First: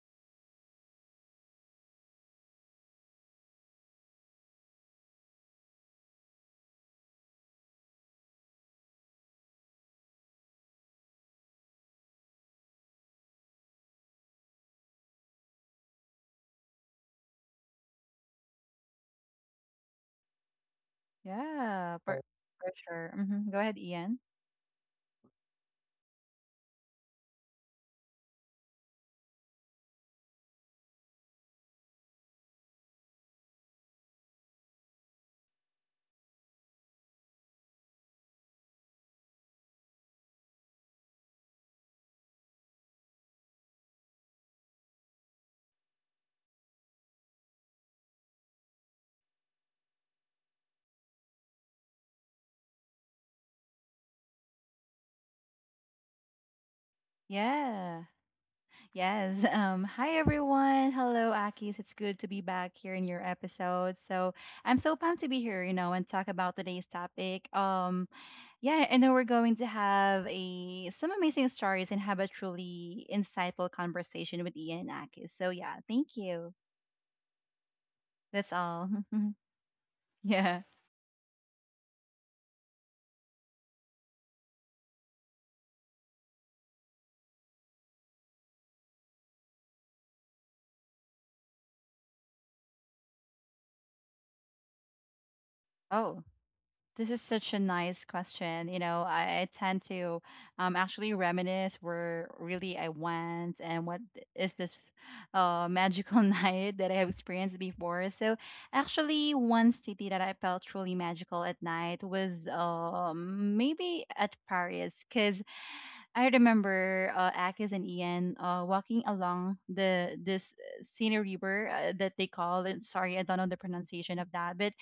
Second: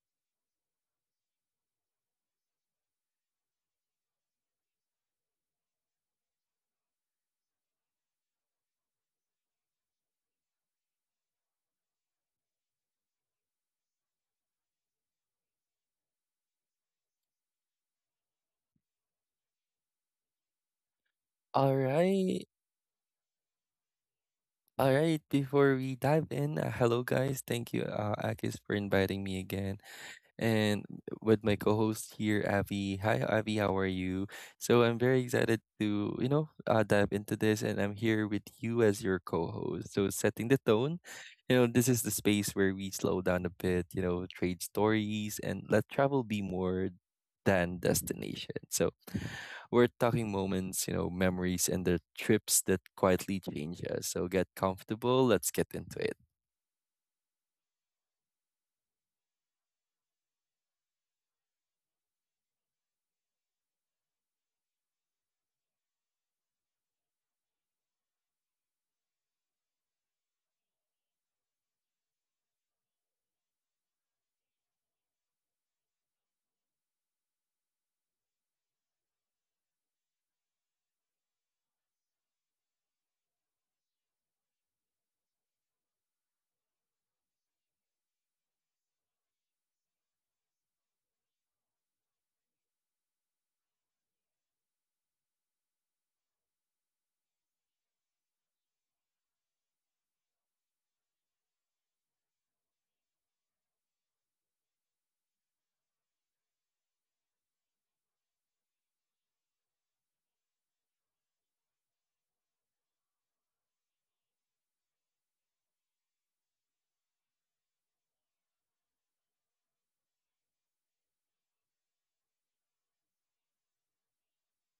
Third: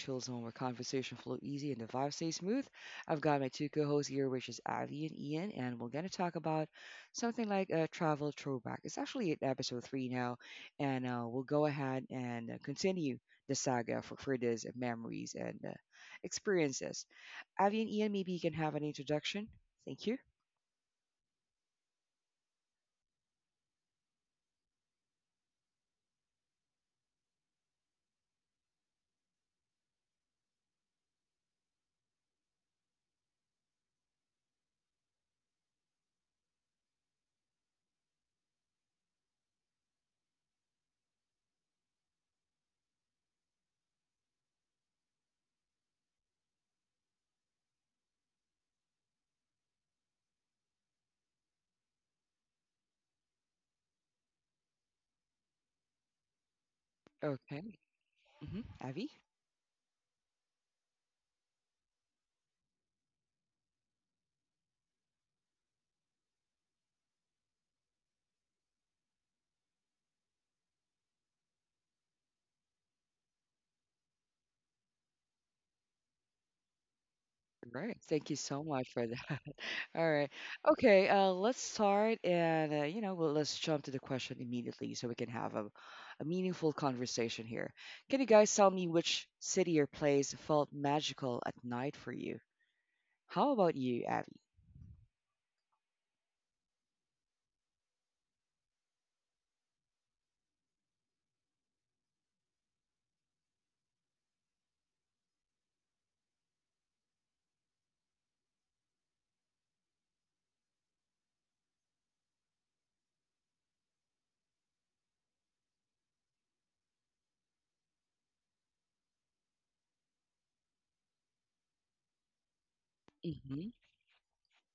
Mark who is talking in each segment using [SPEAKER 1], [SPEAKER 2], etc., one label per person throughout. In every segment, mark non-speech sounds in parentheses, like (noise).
[SPEAKER 1] chill zone where conversation flow easy and the vibe stays smooth. I've got my two co-hosts here, which is Avi and Ian, and we're going to talk about something like a travel throwback. It's actually at episode three now, and we'll go ahead and continue the saga for these memories and experiences. Avi and Ian, maybe you can have an introduction. Thank you.
[SPEAKER 2] All
[SPEAKER 3] Yeah. for Oh,
[SPEAKER 2] right.
[SPEAKER 3] for sure. Go ahead, Ian.
[SPEAKER 2] All right. Before we dive in, hello guys. Thank you, Akis, for inviting me again and with my co-host here, Avi. Hi, Avi. How are you? So I'm very excited to dive into this, and I'm here with you as your co-host. So setting the tone, you know, this is the space where we slow down a bit, you know, trade stories, and let travel be more than destination. So we're talking moments, you know, memories, and the trips that quietly change us. So get comfortable. Let's get into it.
[SPEAKER 1] Okay.
[SPEAKER 3] Yeah.
[SPEAKER 1] Avi?
[SPEAKER 3] Yes. (laughs) Hi everyone. Hello, Akis. It's good to be back here in your episode. So I'm so pumped to be here, you know, and talk about today's topic. Yeah, I know we're going to have a some amazing stories and have a truly insightful conversation with Ian and Akis. So yeah, thank you.
[SPEAKER 1] All right. Thank you
[SPEAKER 3] That's
[SPEAKER 1] so
[SPEAKER 3] all.
[SPEAKER 1] much for that.
[SPEAKER 3] (laughs)
[SPEAKER 1] All right.
[SPEAKER 3] yeah.
[SPEAKER 1] Okay. Let's start, and you know, well, let's jump to the question immediately so we can have a meaningful conversation here. Can you guys tell me which city or place felt magical at night for you? How about you, Abby?
[SPEAKER 3] Oh, this is such a nice question. I tend to actually reminisce where really I went and what is this magical (laughs) night that I have experienced before. So actually, one city that I felt truly magical at night was, maybe, at Paris, because I remember, Akis and Ian, walking along the this Seine River, that they call it. Sorry, I don't know the
[SPEAKER 1] Mm-hmm.
[SPEAKER 3] pronunciation of that, but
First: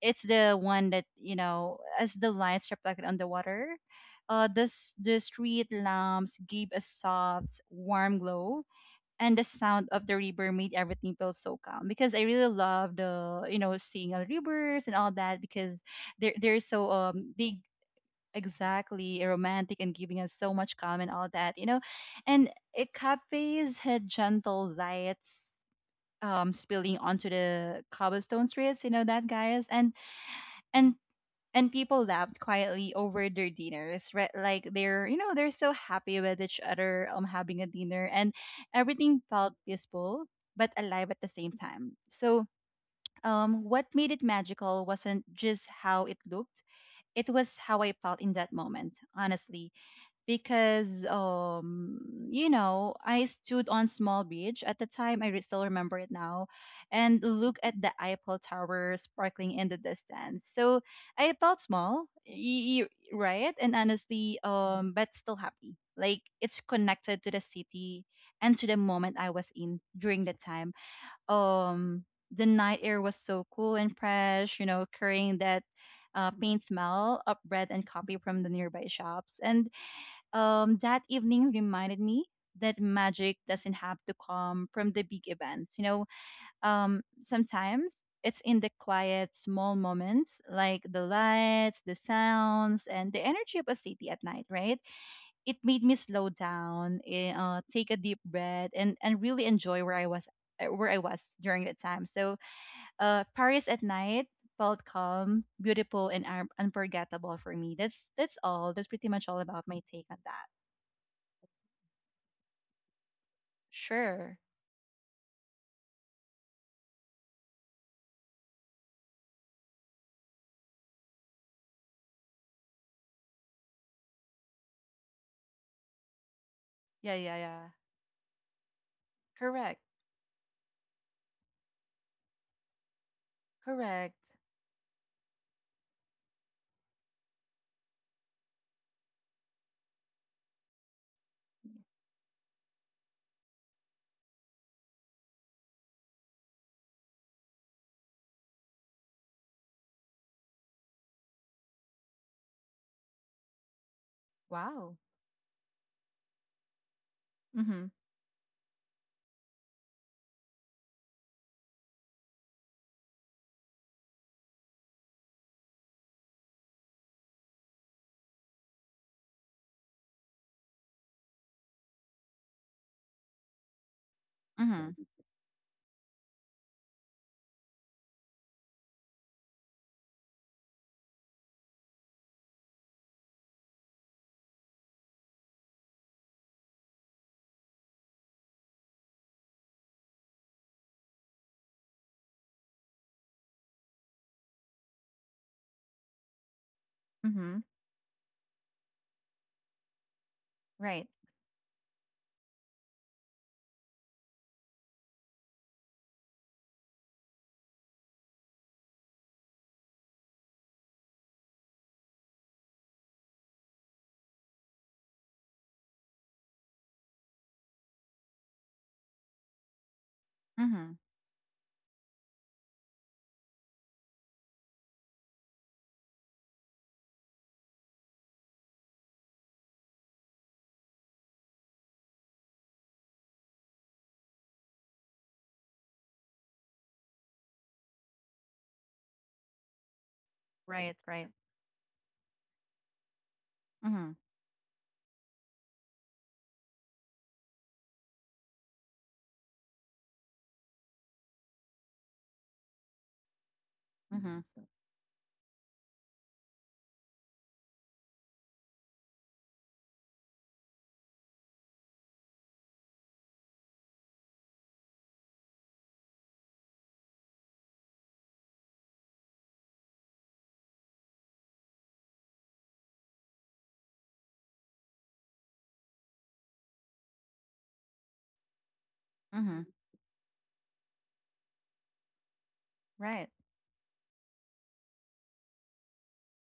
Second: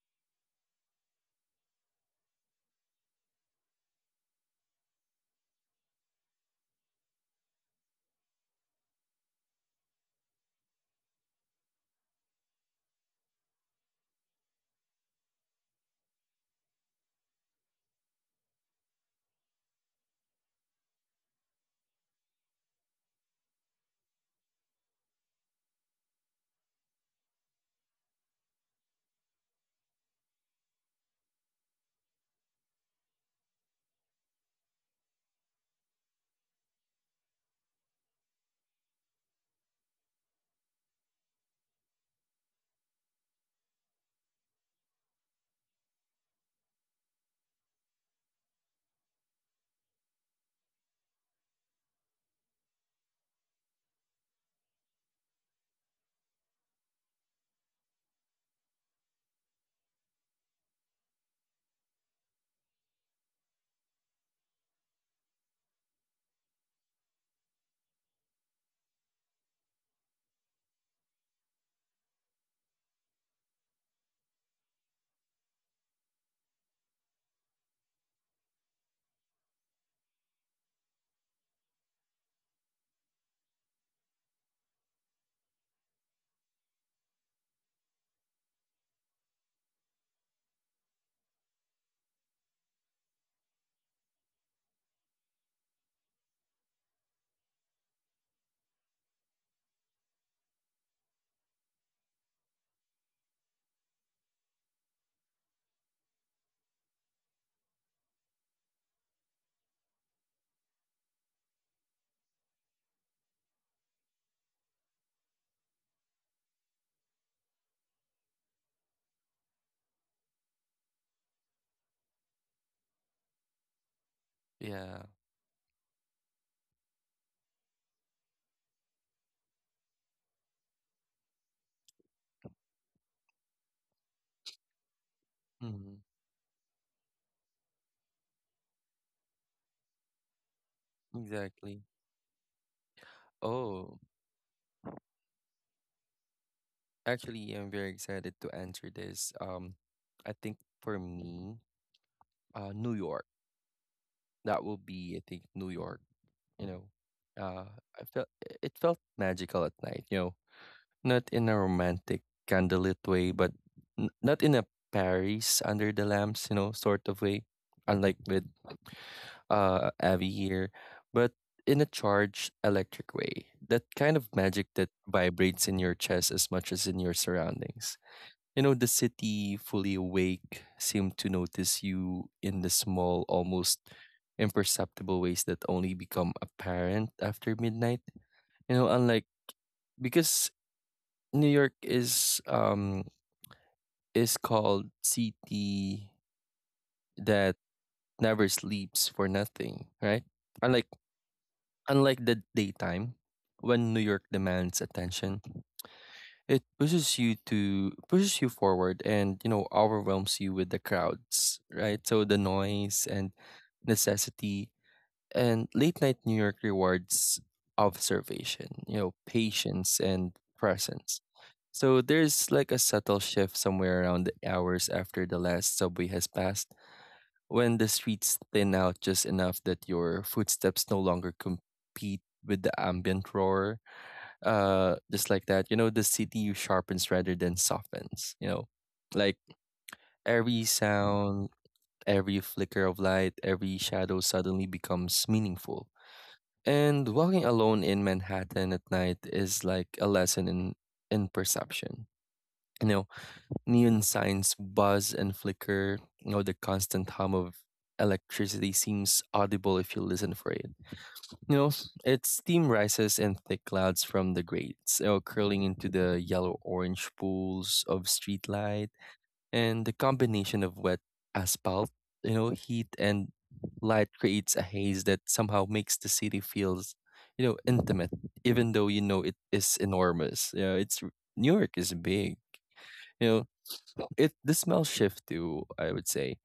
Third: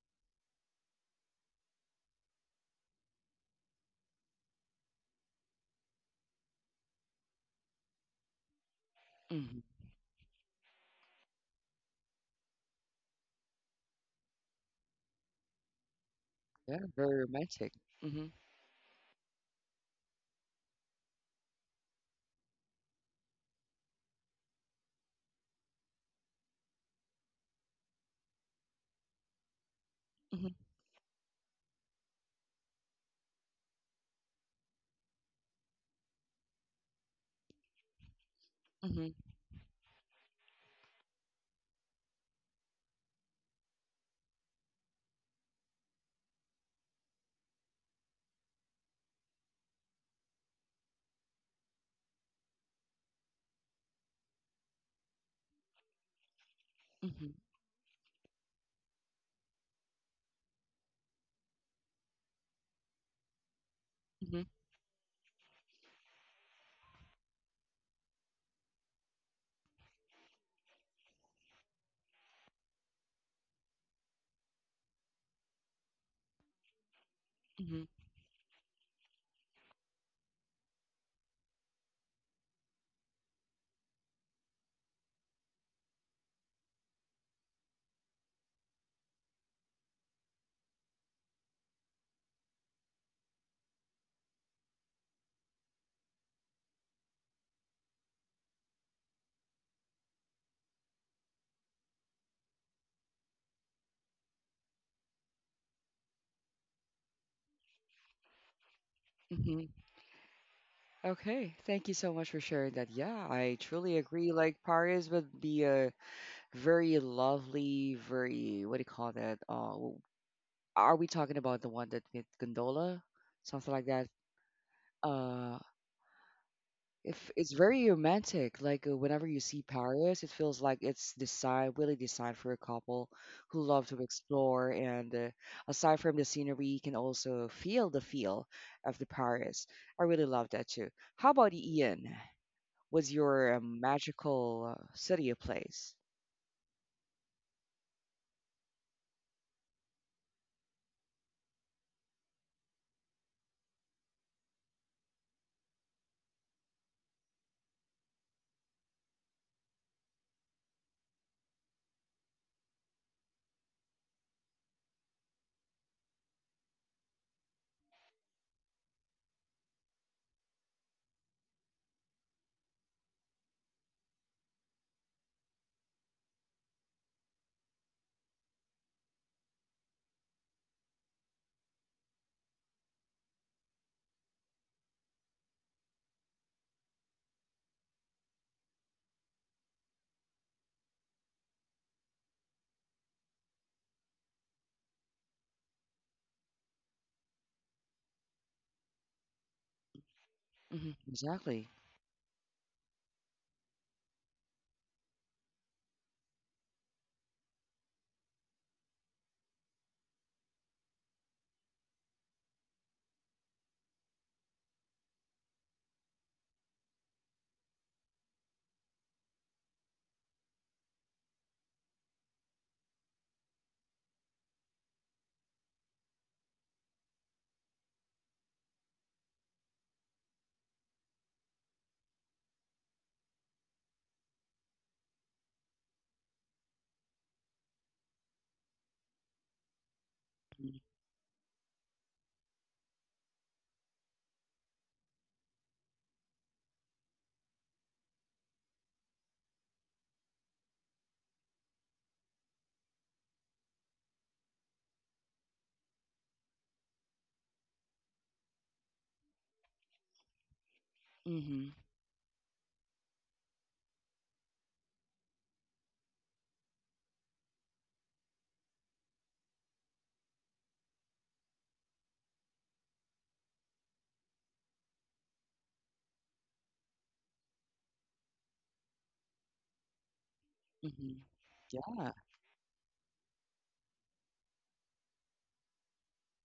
[SPEAKER 3] it's the one that, you know, as the lights reflected on the water, this the street lamps gave a soft warm glow, and the
[SPEAKER 1] Mm-hmm.
[SPEAKER 3] sound of the river made everything feel so calm, because I really love, the you know, seeing all rivers and all that, because they're
[SPEAKER 1] Yeah,
[SPEAKER 3] so
[SPEAKER 1] very
[SPEAKER 3] they
[SPEAKER 1] romantic. Mm-hmm.
[SPEAKER 3] exactly romantic and giving us so much calm and all that, you know. And it Cafes had gentle lights, spilling onto the cobblestone streets, you know that, guys. and
[SPEAKER 1] Mm-hmm.
[SPEAKER 3] and and people laughed quietly over their dinners, right? Like they're, you know, they're so happy with each other, having a dinner, and
[SPEAKER 1] Mm-hmm.
[SPEAKER 3] everything felt peaceful but alive at the same time. So, what made it magical wasn't just how it looked, it was how I felt in that moment, honestly. Because, you know, I stood on small beach at the time. Still remember it now, and
[SPEAKER 1] Mm-hmm.
[SPEAKER 3] look at the Eiffel Tower sparkling in the distance. So I felt small, right, and honestly, but still happy, like it's connected to the city and to the moment I was in during the time. um the night air was so cool and fresh, you know, carrying that, paint smell of bread
[SPEAKER 1] Mm-hmm.
[SPEAKER 3] and coffee from the nearby shops. And that evening reminded me that magic doesn't have to come from the big events. You know, sometimes it's in the quiet, small moments like the lights, the sounds, and the energy of a city at night, right? It made me slow down, take a deep breath, and really enjoy where I was, where I was during that time. So, Paris at night felt calm, beautiful, and unforgettable for me. That's all. That's pretty much all about
[SPEAKER 1] Mm-hmm.
[SPEAKER 3] my take on that.
[SPEAKER 1] Okay, thank you so much for sharing that. Yeah, I truly agree.
[SPEAKER 3] Sure.
[SPEAKER 1] Like Paris would be a very lovely, very what do you call that? Are we talking about the one that with gondola, something like that?
[SPEAKER 2] Yeah.
[SPEAKER 1] Uh,
[SPEAKER 3] Yeah, yeah,
[SPEAKER 1] if
[SPEAKER 3] yeah.
[SPEAKER 1] it's very romantic, like whenever you
[SPEAKER 3] Correct.
[SPEAKER 1] see Paris, it feels like it's designed, really designed for a couple who love to
[SPEAKER 3] Correct.
[SPEAKER 1] explore. And
[SPEAKER 2] hmm
[SPEAKER 1] aside from the scenery, you can also feel the feel of the Paris. I really love that too. How about
[SPEAKER 2] Exactly.
[SPEAKER 1] you, Ian? Was your
[SPEAKER 2] Oh.
[SPEAKER 1] magical city a place?
[SPEAKER 2] Actually, I'm very excited to answer this. I think for me, New York. That will
[SPEAKER 3] Wow.
[SPEAKER 2] be, I think, New York. You know, uh,
[SPEAKER 3] Mm-hmm.
[SPEAKER 2] I felt it felt magical at night. You know, not in a romantic candlelit way, but not in a Paris under the lamps, you know, sort of way. Unlike with Abby here, but in a charged electric way. That kind of magic that
[SPEAKER 3] Mm-hmm.
[SPEAKER 2] vibrates in your chest as much as in your surroundings. You know, the city, fully awake, seemed to notice you in the small, almost imperceptible ways that only become apparent after midnight. You know, unlike because New York is called city that
[SPEAKER 3] Mm-hmm.
[SPEAKER 2] never sleeps for nothing, right? Unlike
[SPEAKER 3] Right.
[SPEAKER 1] Exactly.
[SPEAKER 2] unlike the daytime, when New York demands attention. It pushes you forward, and you know, overwhelms you with the crowds, right? So the noise and necessity and late night New York rewards observation, you know, patience and
[SPEAKER 3] Mm-hmm.
[SPEAKER 2] presence. So there's like a subtle shift somewhere around the hours after the last subway has passed when the streets thin out just enough that your footsteps no longer compete with the ambient roar, just like that, you know, the city sharpens rather than softens, you know, like every
[SPEAKER 3] Right.
[SPEAKER 2] sound, every flicker of light, every
[SPEAKER 3] Mm-hmm.
[SPEAKER 2] shadow suddenly becomes meaningful. And walking alone in Manhattan at night is like a lesson in perception, you know, neon signs
[SPEAKER 3] Mm-hmm.
[SPEAKER 2] buzz and flicker, you know, the constant hum of electricity seems audible if you listen for it,
[SPEAKER 1] Mm-hmm.
[SPEAKER 2] you know,
[SPEAKER 1] Mm-hmm.
[SPEAKER 2] its steam rises in thick clouds from the grates, curling into the yellow orange pools of streetlight, and the combination of wet asphalt, you know, heat and light creates a haze that somehow makes the city feels, you know, intimate, even though you know it
[SPEAKER 3] Mm-hmm.
[SPEAKER 2] is enormous. Yeah, New York is
[SPEAKER 1] Yeah.
[SPEAKER 2] big. You
[SPEAKER 3] Right.
[SPEAKER 2] know, well, It the smell shift too, I would say.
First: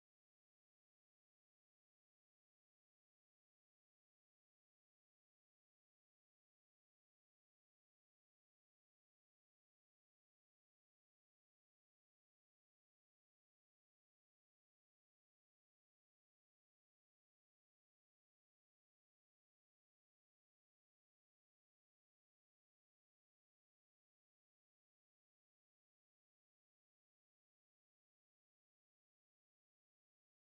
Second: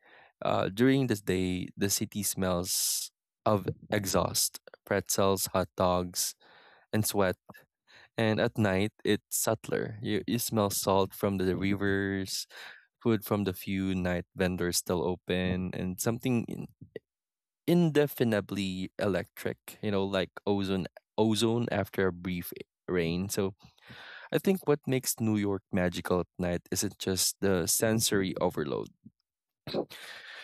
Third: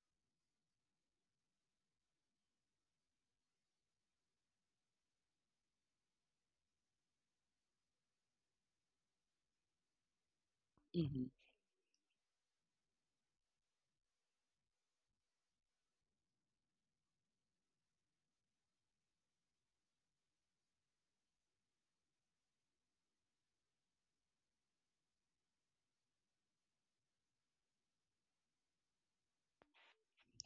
[SPEAKER 2] During this day, the city smells of exhaust, pretzels, hot dogs, and sweat. And at night, it's subtler. You smell salt
[SPEAKER 1] Mm-hmm.
[SPEAKER 2] from the rivers, food from the few night vendors still open, and something indefinably electric, you know, like ozone after a brief rain. So I think what makes New York magical at night isn't just the sensory overload.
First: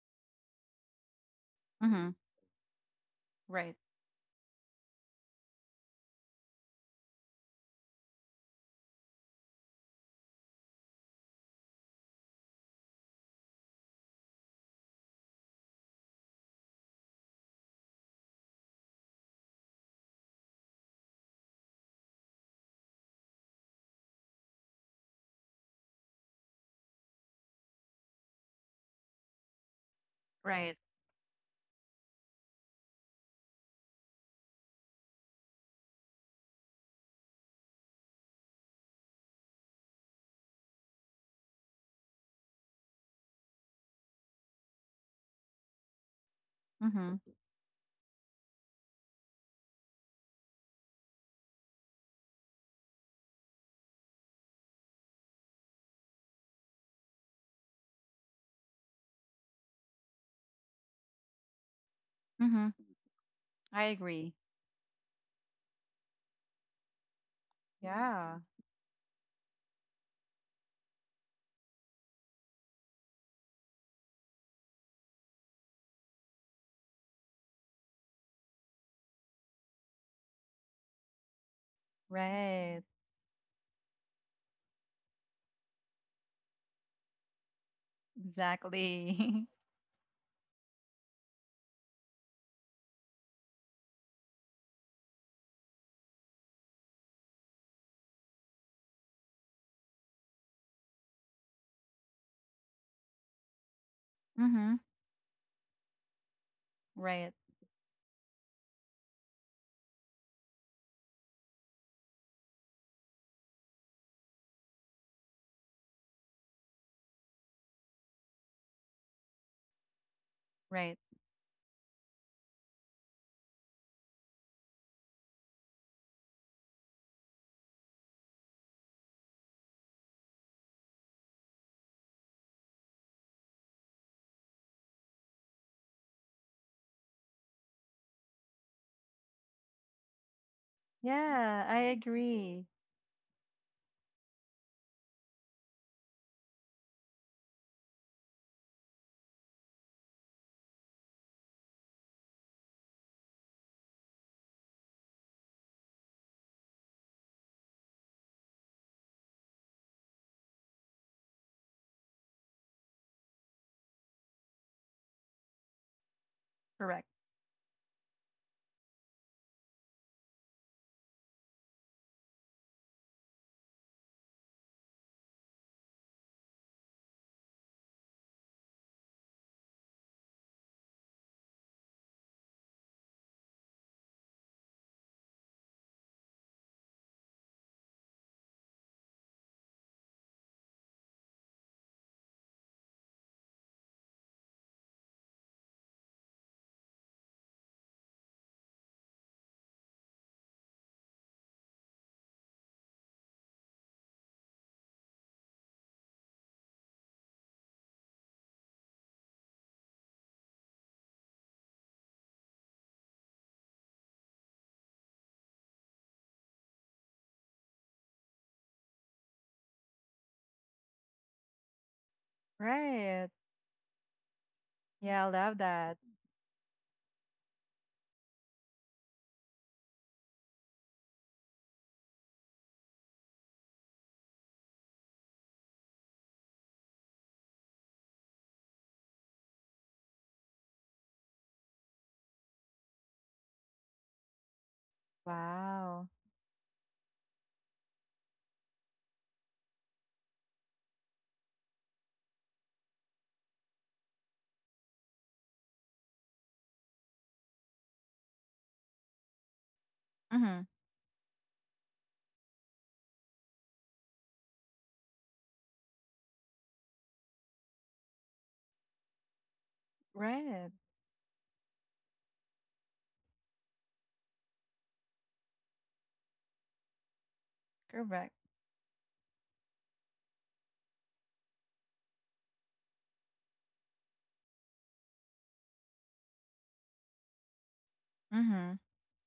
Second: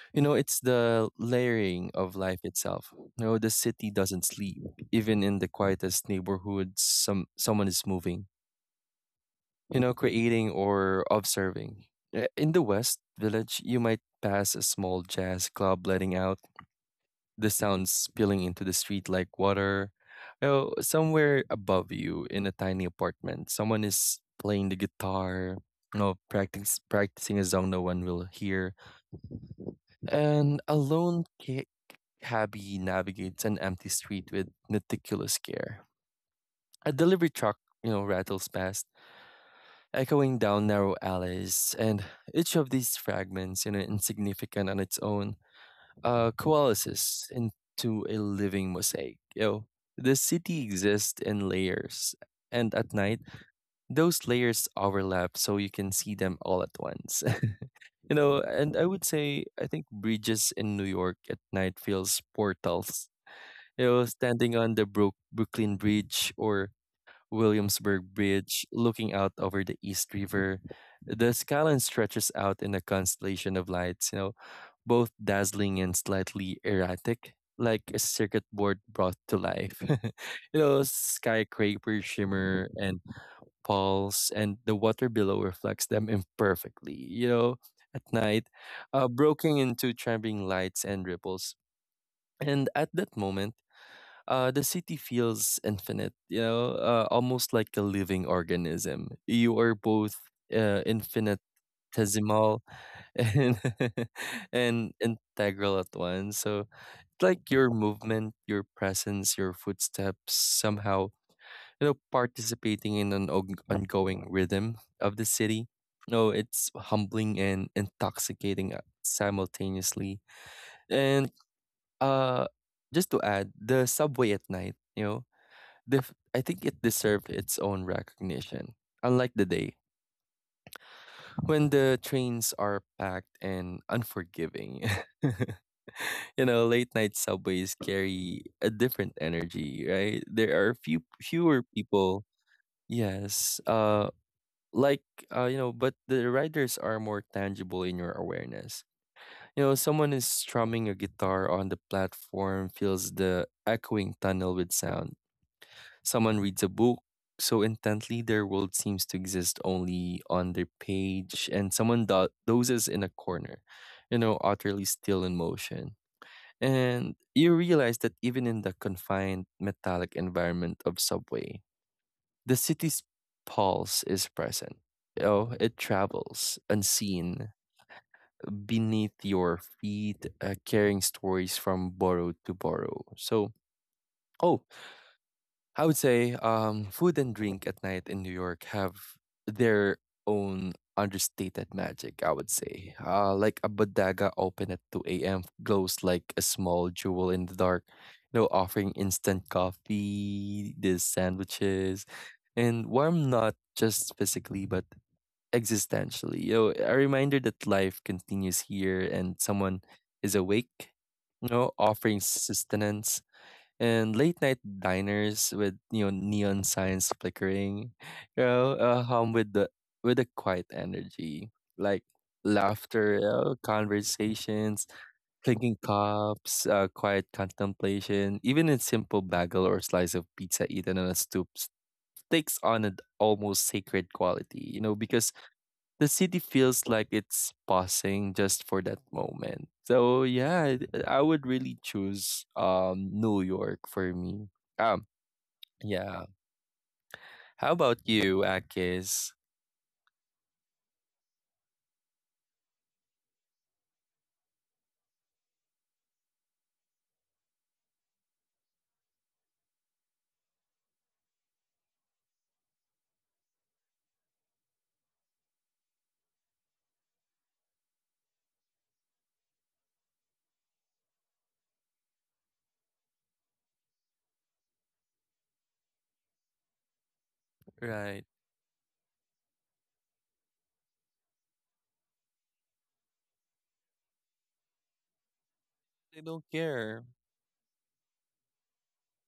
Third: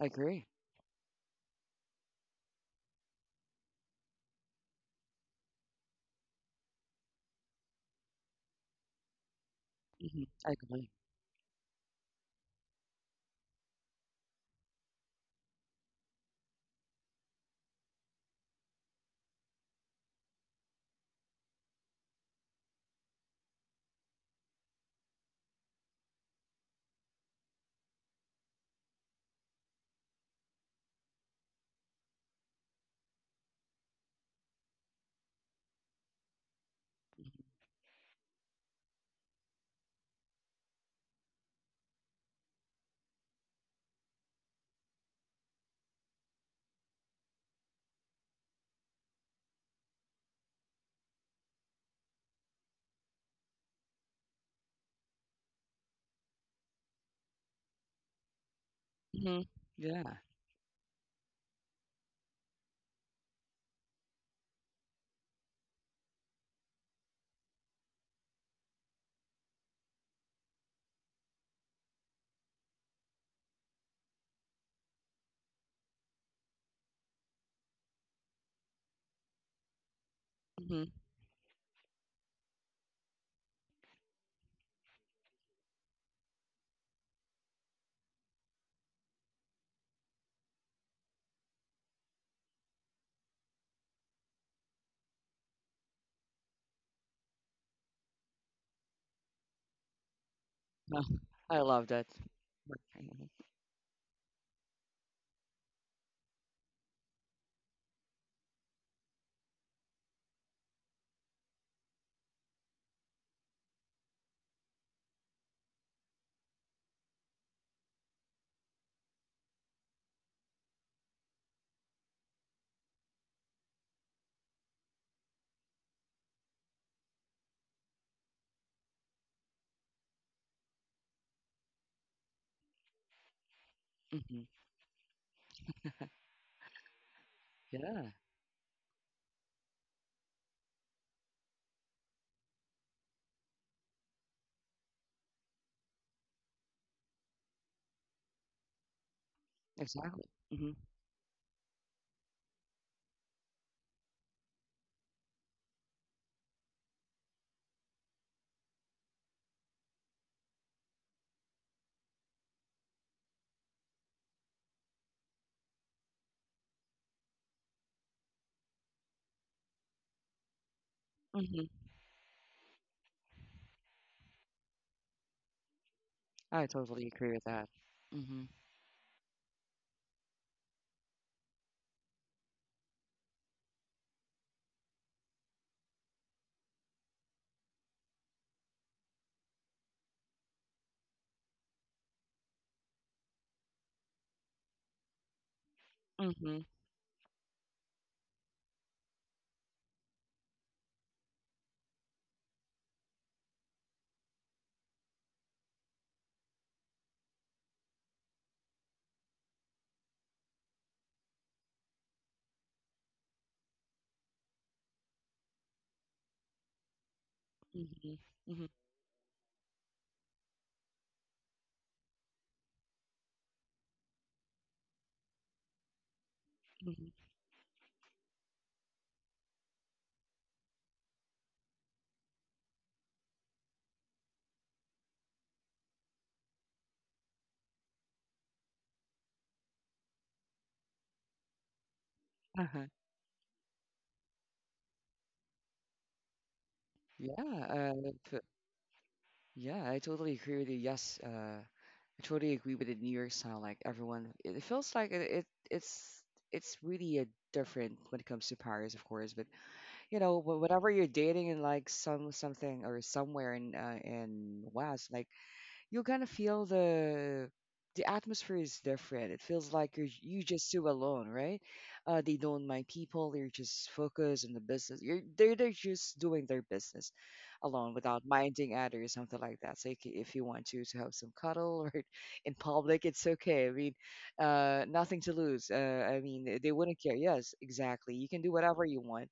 [SPEAKER 1] I
[SPEAKER 2] You know,
[SPEAKER 1] agree.
[SPEAKER 2] it's the layering
[SPEAKER 3] Mm-hmm.
[SPEAKER 2] of life itself. You know, the
[SPEAKER 3] Right.
[SPEAKER 2] city doesn't sleep. Even in the quietest neighborhoods, someone is moving. You know,
[SPEAKER 1] Mm-hmm. I
[SPEAKER 2] creating
[SPEAKER 1] agree.
[SPEAKER 2] or observing. In the West Village, you might pass a small jazz club letting out, the sounds spilling into the street like water. You know, somewhere above you in a tiny apartment, someone is playing the guitar. You know, practice practicing a song no one will hear. And a
[SPEAKER 3] Right.
[SPEAKER 2] cabbie navigates an empty street with meticulous care. A delivery truck, you know, rattles past, echoing down narrow alleys, and each of these fragments, you know, insignificant on its own,
[SPEAKER 3] Mm-hmm.
[SPEAKER 2] coalesces into a living mosaic. You know, the city exists in layers, and at night, those layers overlap, so you can see them all at once. (laughs) You know, and I would say
[SPEAKER 1] Mhm.
[SPEAKER 2] I think
[SPEAKER 1] Yeah.
[SPEAKER 2] bridges in New York at night feels
[SPEAKER 3] Mm-hmm.
[SPEAKER 2] portals. You
[SPEAKER 3] I
[SPEAKER 2] know,
[SPEAKER 3] agree.
[SPEAKER 2] standing on the Brooklyn Bridge or Williamsburg
[SPEAKER 3] Yeah.
[SPEAKER 2] Bridge, looking out over the East River, the skyline stretches out in a constellation of lights. You know, both dazzling and slightly erratic, like a circuit board brought to life. (laughs) You know,
[SPEAKER 1] Mhm.
[SPEAKER 2] skyscrapers shimmer
[SPEAKER 3] Right.
[SPEAKER 2] and pulse, and the water below reflects them imperfectly, you know, at night,
[SPEAKER 3] Exactly.
[SPEAKER 2] broken into trembling lights and ripples. And at that moment, the city feels infinite, you know, almost like a living organism. You are both uh,
[SPEAKER 1] No, I love that.
[SPEAKER 2] infinitesimal
[SPEAKER 1] But,
[SPEAKER 2] (laughs)
[SPEAKER 1] mhm.
[SPEAKER 2] and,
[SPEAKER 3] (laughs) mm-hmm.
[SPEAKER 2] and integral at once. So,
[SPEAKER 3] Right.
[SPEAKER 2] like your movement, your presence, your footsteps somehow, you know, participating in an ongoing rhythm of the city. No, it's humbling and intoxicating simultaneously.
[SPEAKER 3] Right.
[SPEAKER 2] And uh, just to add, the subway at night, you know, I think it deserved its own recognition. Unlike the day when the trains are packed and
[SPEAKER 1] Mhm.
[SPEAKER 2] unforgiving. (laughs) You know, late night subways
[SPEAKER 1] Yeah,
[SPEAKER 2] carry a different energy, right? There are fewer
[SPEAKER 3] Yeah, I
[SPEAKER 2] people.
[SPEAKER 3] agree.
[SPEAKER 2] Yes. Like you know, but the riders are more tangible in your awareness. You know, someone
[SPEAKER 1] exactly.
[SPEAKER 2] is
[SPEAKER 1] Mhm.
[SPEAKER 2] strumming a guitar on the platform, feels the echoing tunnel with sound, someone reads a book so intently their world seems to exist only on their page, and someone dozes in a corner, you know, utterly still in motion.
[SPEAKER 3] Correct.
[SPEAKER 2] And you realize that even in the confined metallic environment of subway,
[SPEAKER 1] Mhm.
[SPEAKER 2] the city's pulse is present. You know, it travels
[SPEAKER 1] I totally agree with
[SPEAKER 2] unseen
[SPEAKER 1] that. Mhm.
[SPEAKER 2] beneath your feet, carrying stories from borough to borough. So, oh, I would say food and drink at night in New York have their own understated magic, I would say. Like a bodega open at 2 a.m. glows like a
[SPEAKER 1] Mhm.
[SPEAKER 2] small jewel in the dark, you know, offering instant coffee, these sandwiches, and warm not just physically but existentially. You know, a reminder that life continues here and someone is awake, you know, offering sustenance. And late night diners with you know neon signs flickering,
[SPEAKER 1] Mhm.
[SPEAKER 2] you
[SPEAKER 1] Mhm.
[SPEAKER 2] know, home with the with a quiet energy, like laughter,
[SPEAKER 3] Right.
[SPEAKER 2] conversations,
[SPEAKER 3] Yeah, I love
[SPEAKER 2] clinking
[SPEAKER 3] that.
[SPEAKER 2] cups,
[SPEAKER 1] Mhm.
[SPEAKER 2] quiet contemplation, even a simple bagel or slice of pizza eaten on a takes on an almost sacred quality, you know, because the city feels like it's pausing just for that moment. So yeah, I would really choose
[SPEAKER 1] Uh-huh.
[SPEAKER 2] New York for me. Um
[SPEAKER 3] Wow.
[SPEAKER 2] yeah.
[SPEAKER 1] Yeah.
[SPEAKER 2] How about
[SPEAKER 1] Uh, t-
[SPEAKER 2] you, Akis?
[SPEAKER 1] yeah, I totally agree with you. Yes. I totally agree with the New York sound. Like everyone, it feels like it's it's really a different when it comes to Paris, of course. But you know,
[SPEAKER 3] Mm-hmm.
[SPEAKER 1] whenever you're dating in like some something or somewhere in West, like you're gonna feel the atmosphere is different. It feels like you just
[SPEAKER 3] Right.
[SPEAKER 1] too alone, right? They don't mind people. They're just focused on the business. You're they're just doing their business alone without
[SPEAKER 2] Right.
[SPEAKER 3] Correct.
[SPEAKER 1] minding others, something like that. So if you want to have some cuddle or (laughs) in public, it's okay. I mean, nothing to lose. I
[SPEAKER 2] I
[SPEAKER 1] mean,
[SPEAKER 2] don't
[SPEAKER 1] they wouldn't
[SPEAKER 2] care.
[SPEAKER 1] care. Yes, exactly. You can do
[SPEAKER 3] Mm-hmm.
[SPEAKER 1] whatever you want.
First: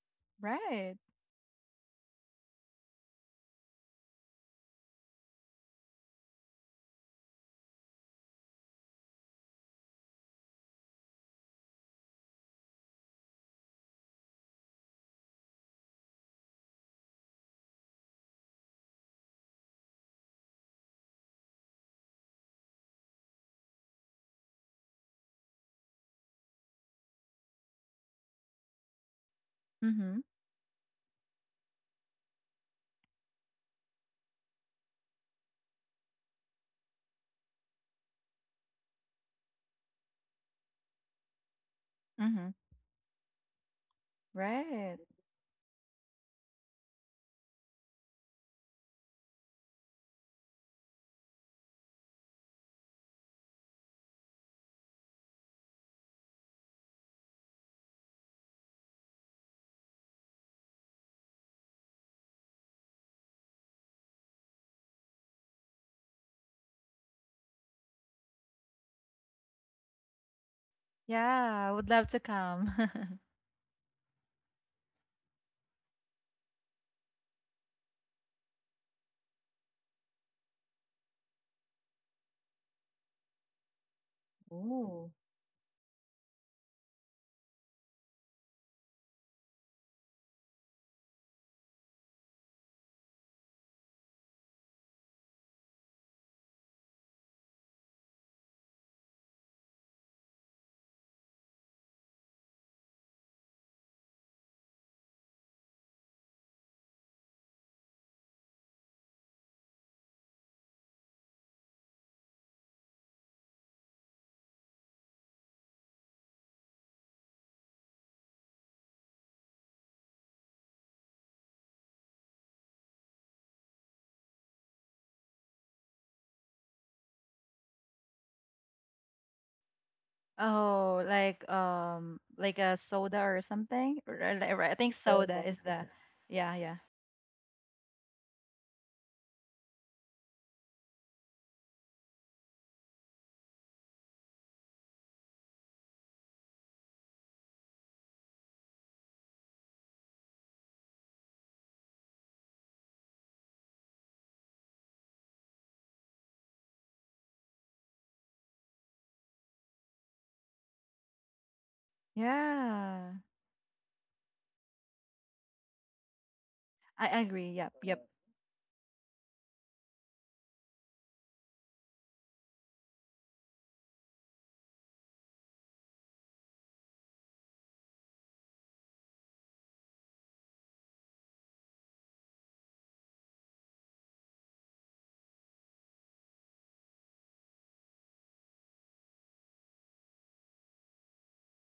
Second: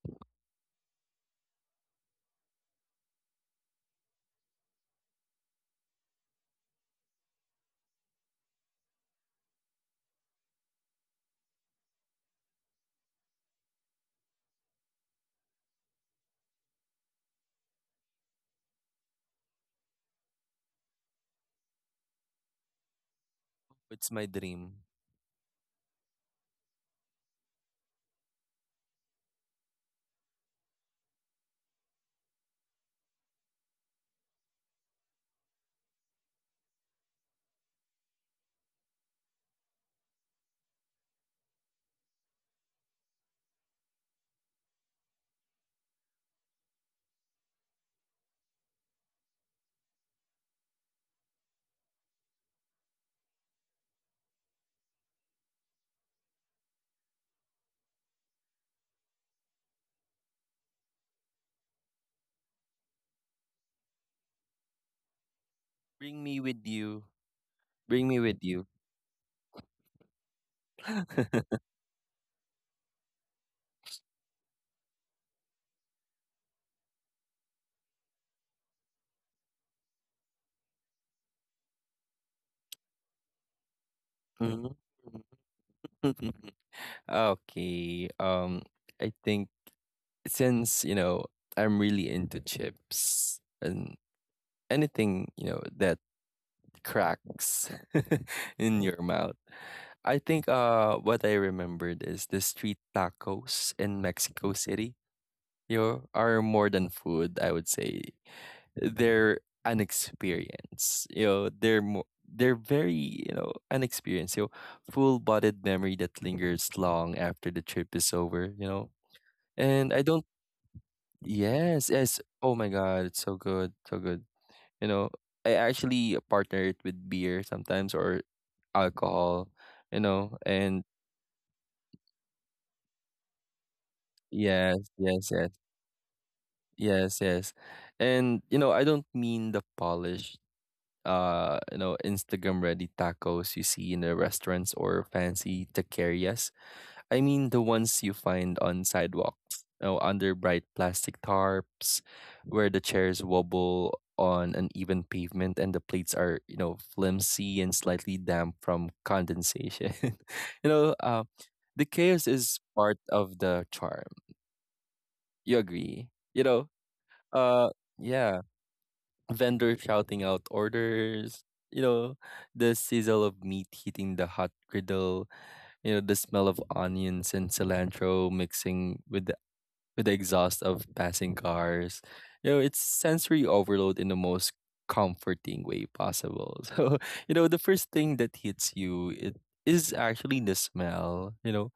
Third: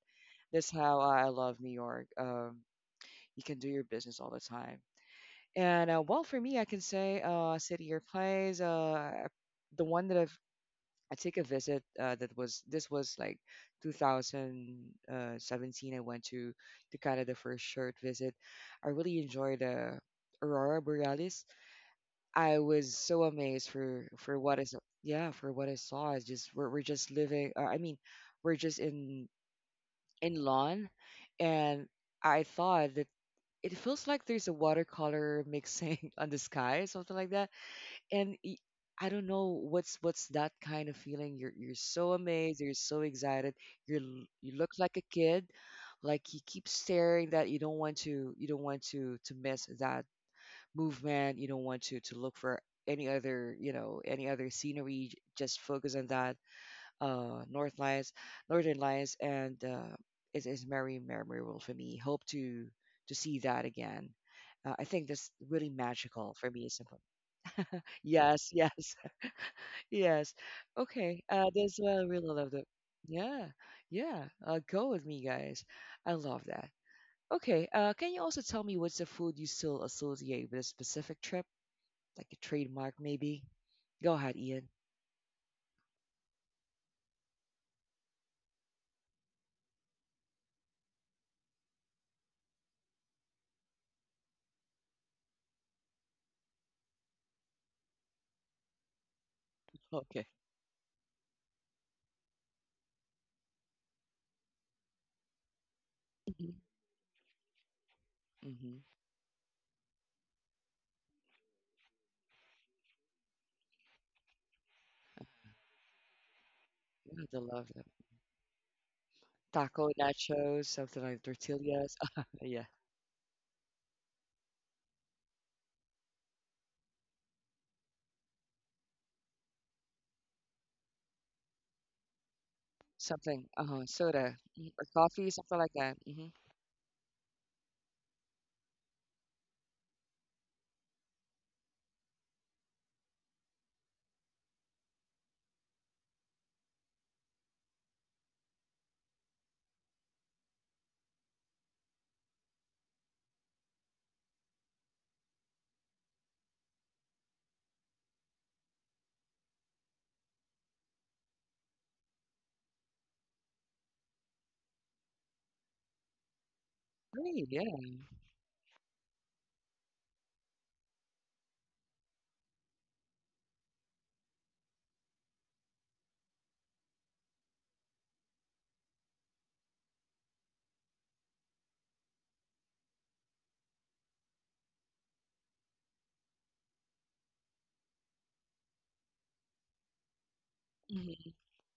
[SPEAKER 1] That's
[SPEAKER 3] Right.
[SPEAKER 1] how I love New York. You can do your business all the time. And well, for me, I can say city or place. The one that I've I take a visit. That was This was like 2017. I went to Canada for a short visit. I really enjoyed the aurora borealis. I was so amazed
[SPEAKER 2] It's my
[SPEAKER 1] for what
[SPEAKER 2] dream.
[SPEAKER 1] is yeah for what I saw. It's just we're just living. I mean, we're just
[SPEAKER 3] Mm-hmm.
[SPEAKER 1] in lawn, and I thought it feels like there's a watercolor mixing (laughs) on the sky, something like that. And y- I don't know what's that kind of feeling. You're so
[SPEAKER 3] Mhm.
[SPEAKER 1] amazed, you're so excited. You look like
[SPEAKER 3] Right.
[SPEAKER 1] a kid, like you keep staring that you don't want to miss that movement. You don't want to look for any other you know any other scenery. Just focus on that North Lights, Northern Lights, and it is very memorable for me. Hope to see that again. I think that's really
[SPEAKER 2] Bring me
[SPEAKER 1] magical for
[SPEAKER 2] with
[SPEAKER 1] me.
[SPEAKER 2] you.
[SPEAKER 1] Simple.
[SPEAKER 2] Bring me with you.
[SPEAKER 1] Yes, yes, (laughs) yes. Okay,
[SPEAKER 2] (laughs)
[SPEAKER 3] Yeah, I would
[SPEAKER 1] that's
[SPEAKER 3] love
[SPEAKER 1] what
[SPEAKER 3] to
[SPEAKER 1] I really love. The
[SPEAKER 3] come. (laughs)
[SPEAKER 1] yeah, yeah. Go with me, guys. I love that. Okay, can you also tell me what's the food you still associate with a specific trip, like a trademark maybe? Go ahead,
[SPEAKER 2] Mhm.
[SPEAKER 1] Ian.
[SPEAKER 3] Ooh.
[SPEAKER 2] (laughs) Okay. Um I think since, you know, I'm really into chips and anything, you know, that cracks (laughs) in your mouth. I
[SPEAKER 1] Okay.
[SPEAKER 2] think what I remembered is the street tacos in Mexico City. You know, are more than food, I would say.
[SPEAKER 1] Mm-hmm.
[SPEAKER 2] They're an experience. You know, they're very, you know, an experience. You know, full-bodied memory that lingers long
[SPEAKER 1] You have to
[SPEAKER 2] after the
[SPEAKER 1] love
[SPEAKER 2] trip is over, you know.
[SPEAKER 1] taco,
[SPEAKER 2] And I don't
[SPEAKER 1] nachos, something like
[SPEAKER 2] Yes,
[SPEAKER 1] tortillas.
[SPEAKER 2] yes.
[SPEAKER 1] (laughs)
[SPEAKER 2] Oh
[SPEAKER 1] Yeah,
[SPEAKER 2] my god, it's so good, so good. You know, I actually partner it with beer sometimes or alcohol, you know, and
[SPEAKER 3] Oh, like a soda or
[SPEAKER 1] something. Uh huh.
[SPEAKER 3] something.
[SPEAKER 1] Soda
[SPEAKER 3] Right.
[SPEAKER 1] mhm,
[SPEAKER 3] I
[SPEAKER 2] yes,
[SPEAKER 1] or
[SPEAKER 3] think
[SPEAKER 1] coffee,
[SPEAKER 2] yes,
[SPEAKER 3] soda
[SPEAKER 2] yes,
[SPEAKER 1] something
[SPEAKER 3] is
[SPEAKER 1] like
[SPEAKER 3] the
[SPEAKER 1] that. Mm-hmm.
[SPEAKER 3] yeah, yeah.
[SPEAKER 2] yes, yes. And, you know, I don't mean the polished, you know, Instagram ready tacos you see in the restaurants or fancy taquerias. I mean the ones you find on sidewalks, oh, under bright plastic tarps, where the chairs wobble on uneven pavement and the plates are, you know, flimsy and slightly damp from condensation. (laughs) You know, the chaos is part
[SPEAKER 3] Yeah.
[SPEAKER 2] of the charm. You agree? You know,
[SPEAKER 3] I
[SPEAKER 1] Great.
[SPEAKER 3] agree.
[SPEAKER 2] uh,
[SPEAKER 3] Yep,
[SPEAKER 1] Yeah.
[SPEAKER 3] yep.
[SPEAKER 2] yeah, vendors shouting out orders. You know, the sizzle of meat hitting the hot griddle, you know, the smell of onions and cilantro mixing with the exhaust of passing cars. You know, it's sensory overload in the most comforting way possible. (laughs) So, you know, the first thing that hits you it is actually the
[SPEAKER 1] Mm-hmm,
[SPEAKER 2] smell, you know,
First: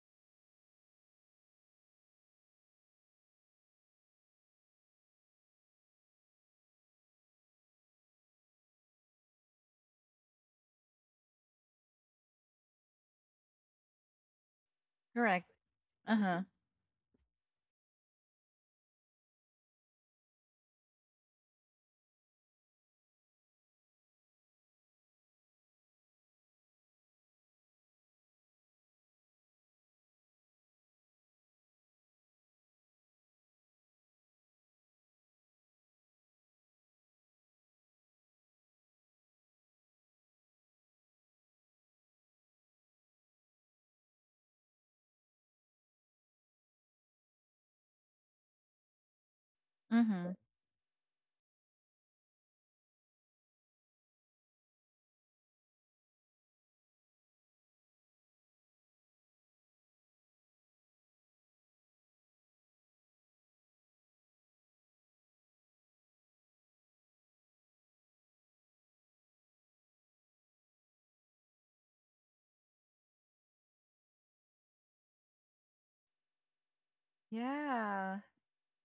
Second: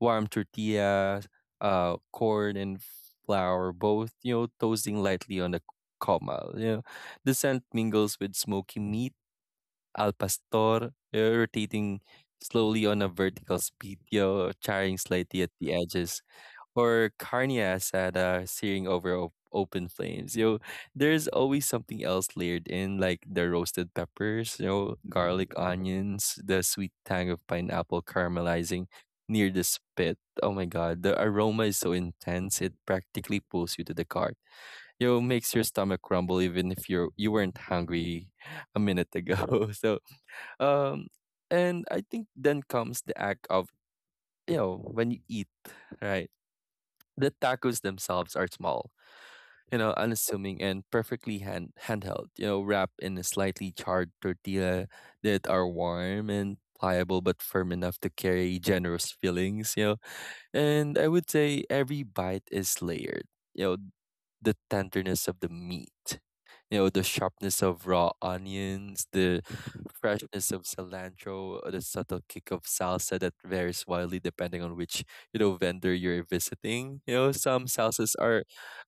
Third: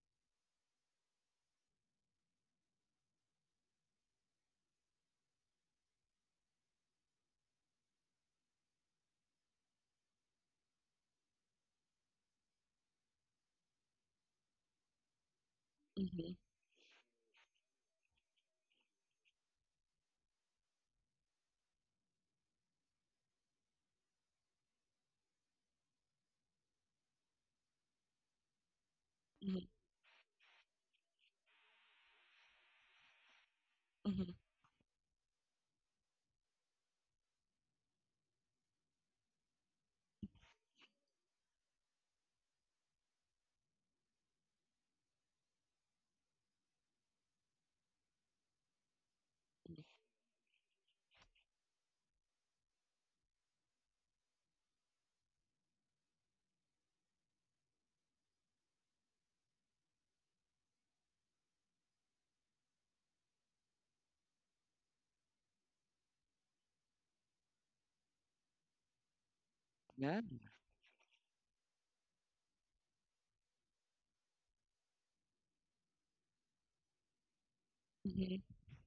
[SPEAKER 2] warm tortillas, corn and flour both, you know, toasting lightly on the comal. You know, the scent mingles with smoky meat, al pastor, rotating slowly on a vertical speed, you know, charring slightly at
[SPEAKER 3] Correct.
[SPEAKER 2] the edges,
[SPEAKER 1] mm-hmm,
[SPEAKER 3] Uh-huh.
[SPEAKER 2] or carnias at searing over open flames. You know, there's always something else layered in, like the roasted peppers, you know, garlic, onions, the sweet tang of pineapple caramelizing near
[SPEAKER 1] mm-hmm,
[SPEAKER 2] the spit. Oh my god, the aroma is so intense; it practically pulls you to the
[SPEAKER 1] mm-hmm.
[SPEAKER 2] cart. You know, makes your stomach rumble even if you weren't hungry (laughs) a minute ago. (laughs) So, um, and I think then comes the act of, you know, when you eat, right? The tacos themselves are small, you know,
[SPEAKER 3] Mhm.
[SPEAKER 2] unassuming and perfectly handheld, you know, wrapped in a slightly charred tortilla that are warm and pliable but firm enough to carry generous fillings, you know, and I would say every bite is layered. You know, the tenderness of the meat, you know, the sharpness of raw onions, the
[SPEAKER 1] Yeah.
[SPEAKER 2] freshness of cilantro, or the subtle kick of salsa that varies wildly depending on which, you know, vendor you're visiting. You know, some salsas
[SPEAKER 3] Yeah.
[SPEAKER 1] Mm-hmm,
[SPEAKER 2] are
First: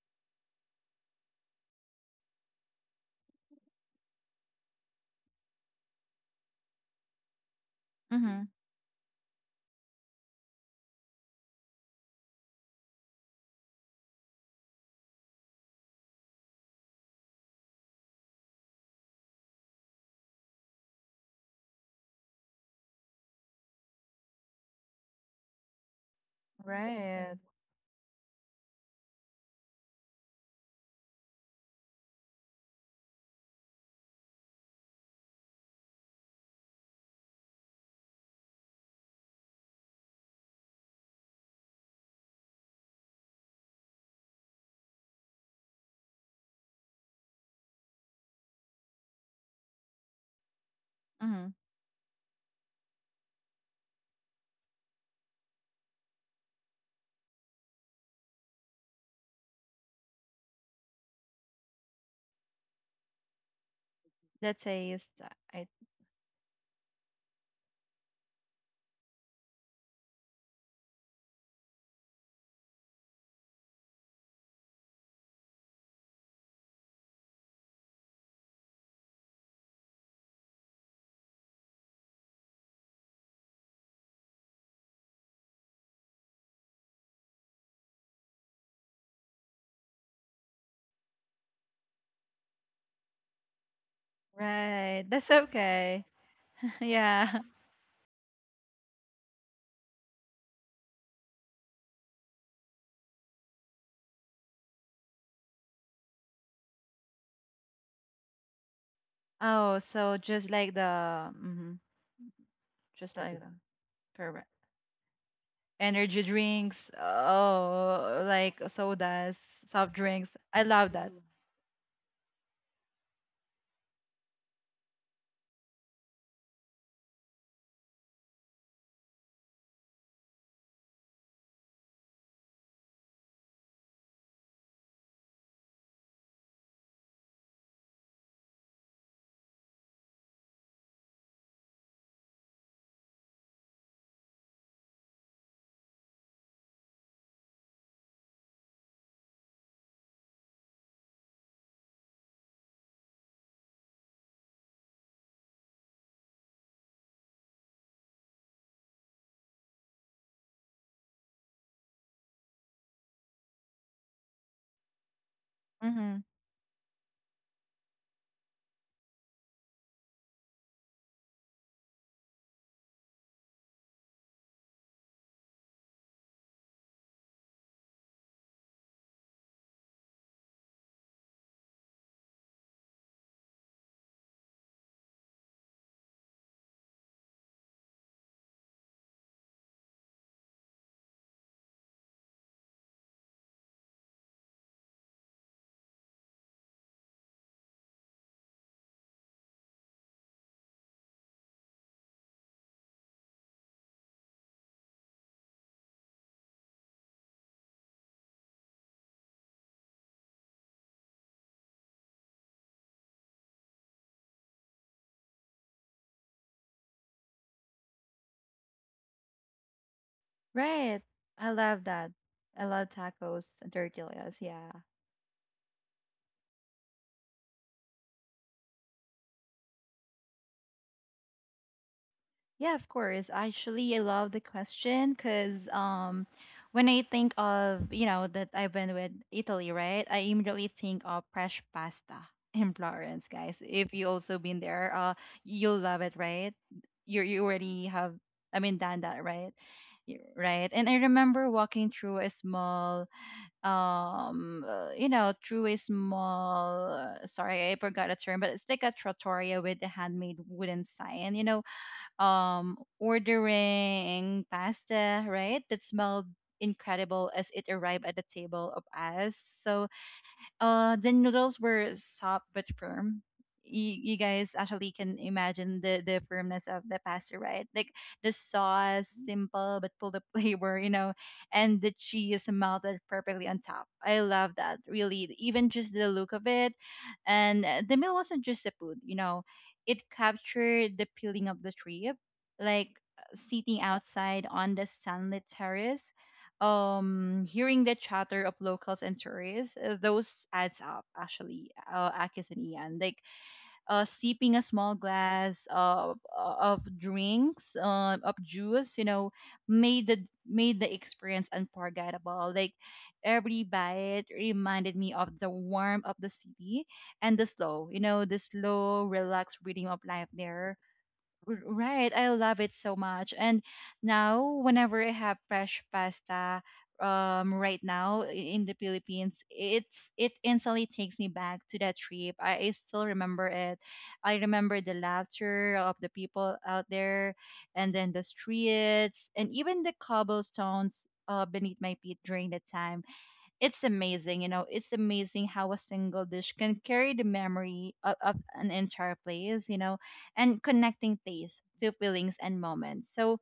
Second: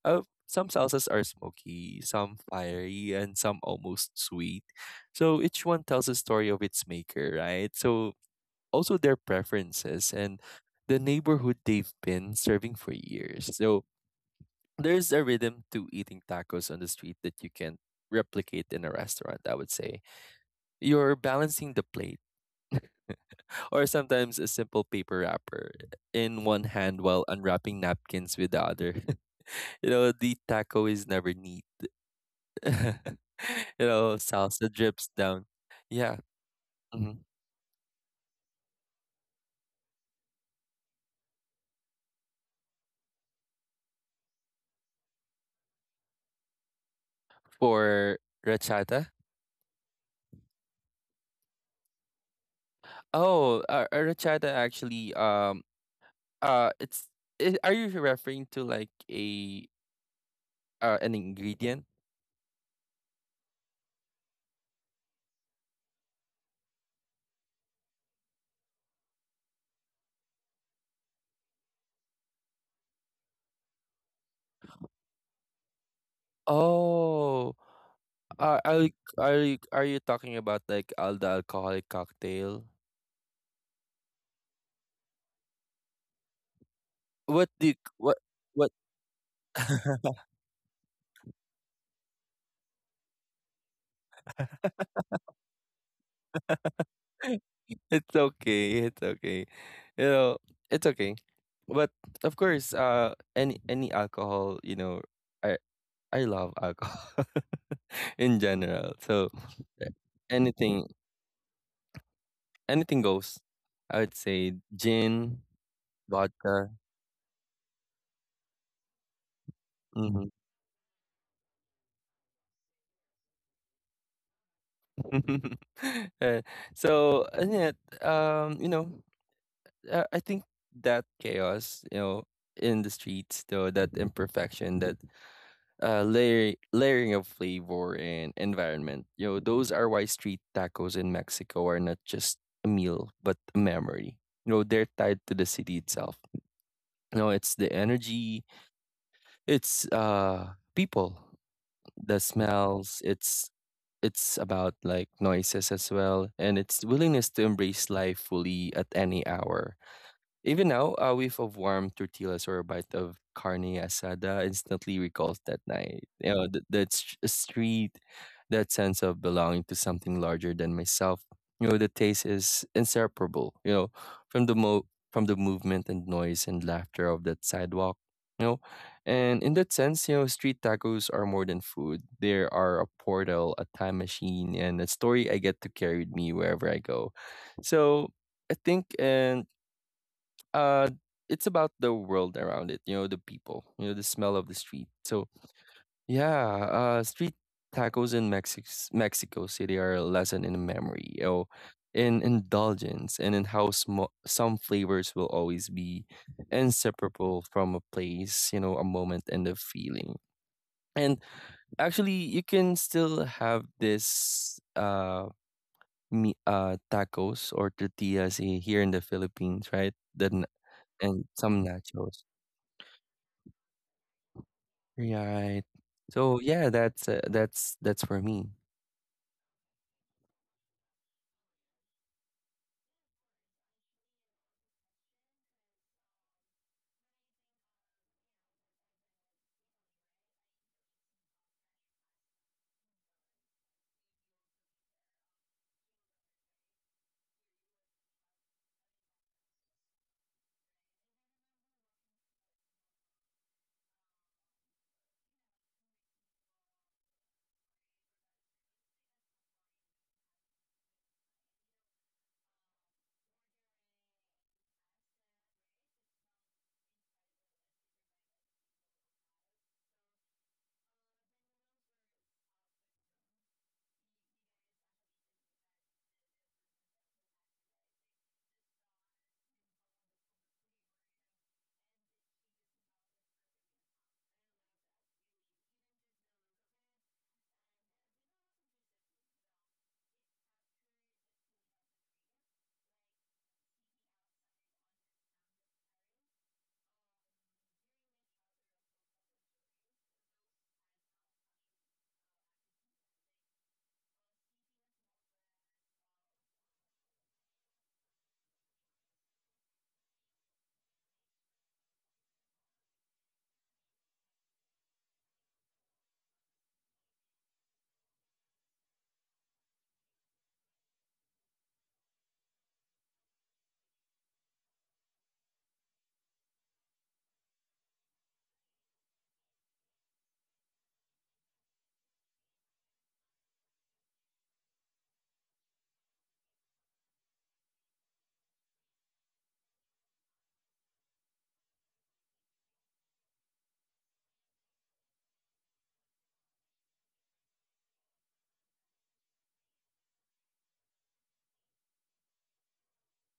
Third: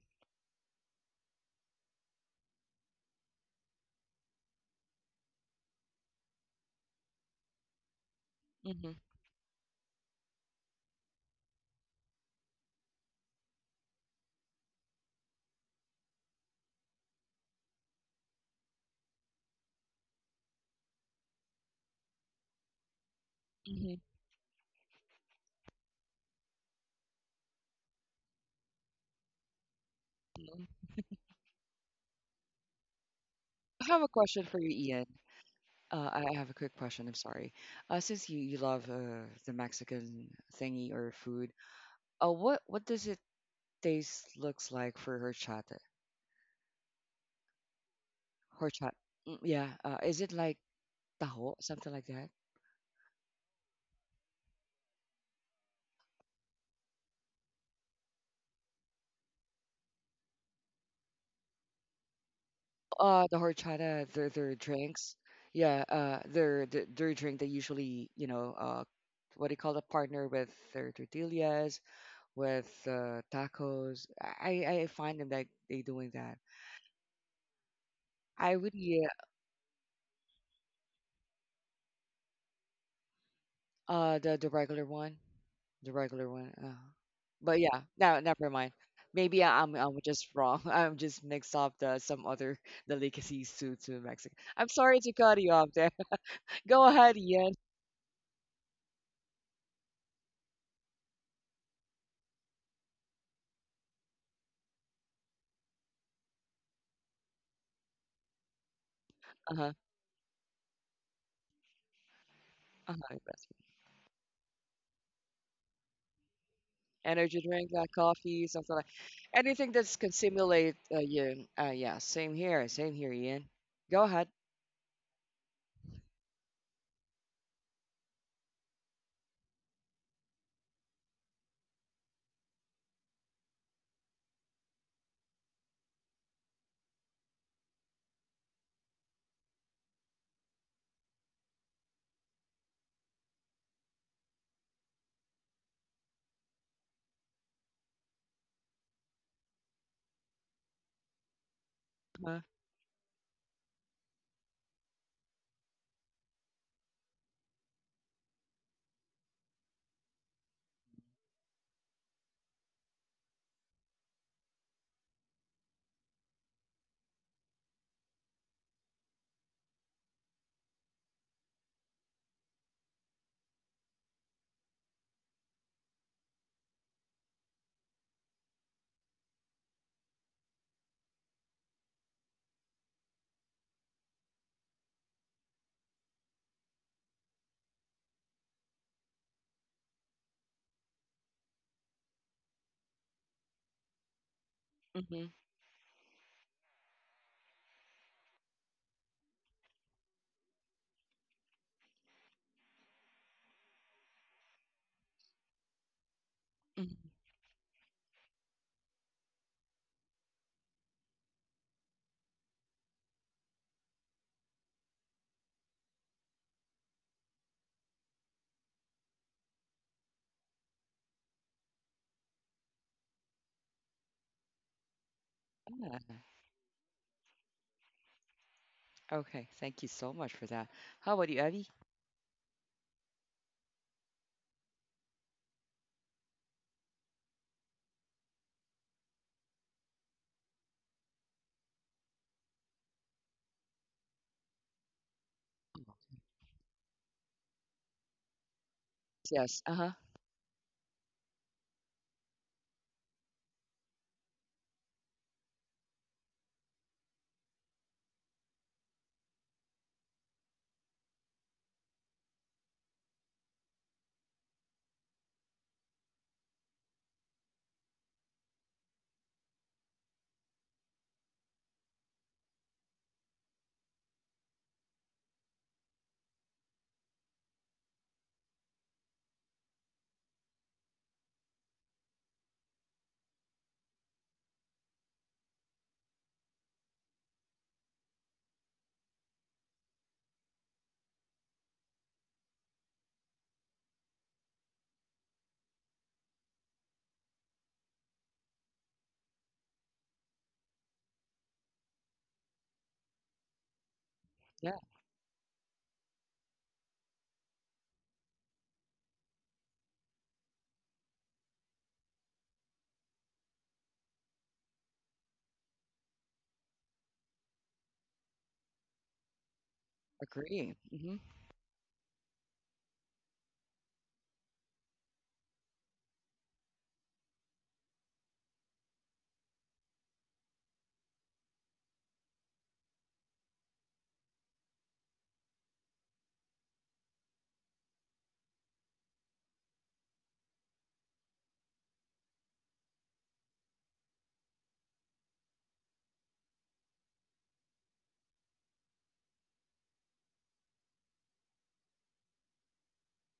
[SPEAKER 2] smoky, some fiery, and some almost sweet. So each one tells a story of its maker, right? So
[SPEAKER 3] Mhm.
[SPEAKER 1] mm-hmm,
[SPEAKER 2] also their preferences and the neighborhood they've been serving for years. So there's a rhythm to eating tacos on the street that you can't replicate in a restaurant, I would say. You're balancing the plate or
[SPEAKER 1] mm-hmm.
[SPEAKER 2] sometimes a simple paper wrapper in one hand while
[SPEAKER 3] Right.
[SPEAKER 2] unwrapping napkins with the other. (laughs) You know, the taco is never neat. (laughs) You
[SPEAKER 1] I have a
[SPEAKER 2] know,
[SPEAKER 1] question for you,
[SPEAKER 2] salsa
[SPEAKER 1] Ian.
[SPEAKER 2] drips down. Yeah.
[SPEAKER 1] I have a quick question. I'm
[SPEAKER 2] Mhm.
[SPEAKER 1] sorry. Since you love the Mexican thingy or food, what does it taste looks like for horchata?
[SPEAKER 2] For
[SPEAKER 1] Horchata.
[SPEAKER 2] rachata.
[SPEAKER 1] Mm, yeah. Is it like taho,
[SPEAKER 3] Mhm.
[SPEAKER 1] something like that?
[SPEAKER 2] Oh, a rachata actually. It's I are you referring to like a an ingredient?
[SPEAKER 1] The horchata,
[SPEAKER 3] The
[SPEAKER 1] their
[SPEAKER 3] taste.
[SPEAKER 1] drinks.
[SPEAKER 3] I
[SPEAKER 1] Yeah, their drink. They usually, you know, what do you call the partner with their tortillas, with tacos. I find them that they doing that.
[SPEAKER 2] Oh,
[SPEAKER 1] I would
[SPEAKER 2] are you,
[SPEAKER 1] yeah,
[SPEAKER 2] are you are you talking about like all the alcoholic cocktail?
[SPEAKER 1] the regular one, the regular one.
[SPEAKER 2] What
[SPEAKER 1] But
[SPEAKER 2] do you,
[SPEAKER 1] yeah,
[SPEAKER 2] what
[SPEAKER 1] no, never
[SPEAKER 2] what?
[SPEAKER 1] mind. Maybe I'm
[SPEAKER 2] (laughs)
[SPEAKER 1] just wrong. (laughs) I'm just mixed up the some other (laughs) delicacies to Mexico. I'm sorry
[SPEAKER 3] Right.
[SPEAKER 1] to
[SPEAKER 3] That's
[SPEAKER 1] cut you off there.
[SPEAKER 3] okay.
[SPEAKER 1] (laughs)
[SPEAKER 3] (laughs)
[SPEAKER 1] Go ahead,
[SPEAKER 3] Yeah.
[SPEAKER 1] Ian.
[SPEAKER 2] It's okay. It's okay. You know, it's okay. But of course, any alcohol, you know, I I love alcohol (laughs) in general. So
[SPEAKER 1] Uh huh.
[SPEAKER 3] Oh,
[SPEAKER 2] uh,
[SPEAKER 3] so just like
[SPEAKER 2] anything
[SPEAKER 3] the mhm.
[SPEAKER 1] Uh
[SPEAKER 2] anything
[SPEAKER 3] Just
[SPEAKER 1] huh.
[SPEAKER 3] like
[SPEAKER 2] goes.
[SPEAKER 3] the
[SPEAKER 2] I would
[SPEAKER 3] correct.
[SPEAKER 2] say gin.
[SPEAKER 3] Energy
[SPEAKER 2] Vodka.
[SPEAKER 3] drinks,
[SPEAKER 1] Energy drink like
[SPEAKER 3] oh,
[SPEAKER 1] coffee,
[SPEAKER 3] like
[SPEAKER 1] something like
[SPEAKER 3] sodas,
[SPEAKER 1] anything
[SPEAKER 3] soft
[SPEAKER 1] that can
[SPEAKER 2] Mhm.
[SPEAKER 3] drinks. I
[SPEAKER 1] simulate
[SPEAKER 3] love that.
[SPEAKER 1] you. Yeah, same here, Ian. Go ahead.
[SPEAKER 2] Eh, (laughs) so, and yet, you know, I think that chaos, you know, in the streets, though, that imperfection, that layering of flavor and environment, you know, those are why street tacos in Mexico are not just a meal, but a memory. You know, they're tied to the city itself. You know, it's the energy, it's people, the
[SPEAKER 1] Uh,
[SPEAKER 2] smells, it's— it's about like noises as well, and its willingness to embrace life fully at any hour. Even now, a whiff of warm tortillas or a bite of carne asada instantly recalls that
[SPEAKER 3] Mm.
[SPEAKER 2] night.
[SPEAKER 3] hmm
[SPEAKER 2] You know, street, that sense of belonging to something larger than myself. You know, the taste is inseparable. You know, from the mo from the movement and noise and laughter of that sidewalk. You know, and in that sense, you know, street tacos are more than food. They are a portal, a time machine, and a story I get to carry with me wherever I go. So I think, and uh it's about the world around it, you know, the people, you know, the smell of the street. So
[SPEAKER 1] mm-hmm,
[SPEAKER 2] yeah, street tacos in Mexico City are a lesson in memory, you know, in indulgence, and in how some flavors will always be
[SPEAKER 1] hmm
[SPEAKER 2] inseparable from a place, you know, a moment, and a feeling. And actually, you can still have this me tacos or tortillas here in the Philippines, right? Then
[SPEAKER 3] Right.
[SPEAKER 2] and
[SPEAKER 3] I
[SPEAKER 2] some
[SPEAKER 3] love that.
[SPEAKER 2] nachos.
[SPEAKER 3] I love tacos and tortillas. Yeah.
[SPEAKER 2] Right.
[SPEAKER 1] yeah.
[SPEAKER 2] So yeah, that's that's for me.
[SPEAKER 1] Okay, thank you so much for that. How about you, Abby?
[SPEAKER 3] Yeah, of course. Actually, I love the question because, when I think of, you know, that I've been with Italy, right? I immediately think of fresh pasta (laughs) in Florence, guys. If you also been there, you'll love it, right? You already have, I mean, done that, right?
[SPEAKER 1] Yes. Uh huh.
[SPEAKER 3] Right. And I remember walking through a small, you know, through a small, sorry, I forgot the term, but it's like a trattoria with a handmade wooden sign, you know, ordering pasta, right? That smelled incredible as it arrived at the table of us. So, the noodles were soft but firm. You guys actually can imagine the firmness of the pasta, right? Like the sauce, simple but full of (laughs) flavor, you know, and the cheese melted perfectly on top. I love that, really. Even just the look of it. And, the meal wasn't just the food, you know, it captured the feeling of the trip, like, sitting outside on the sunlit terrace, hearing the chatter of locals and tourists, those adds up actually, Akis and Ian, like, sipping a
[SPEAKER 1] Yeah.
[SPEAKER 3] small glass of drinks, of juice, you know, made the experience unforgettable. Like every bite reminded me of the warmth of the city, and the slow, you know, the slow relaxed rhythm of life there.
[SPEAKER 1] Agree. Mm-hmm.
[SPEAKER 3] Right, I love it so much. And now, whenever I have fresh pasta, right now, in the Philippines, it's it instantly takes me back to that trip. I still remember it. I remember the laughter of the people out there, and then the streets, and even the cobblestones, beneath my feet during that time. It's amazing, you know, it's amazing how a single dish can carry the memory of an entire place, you know, and connecting taste to feelings and moments. So,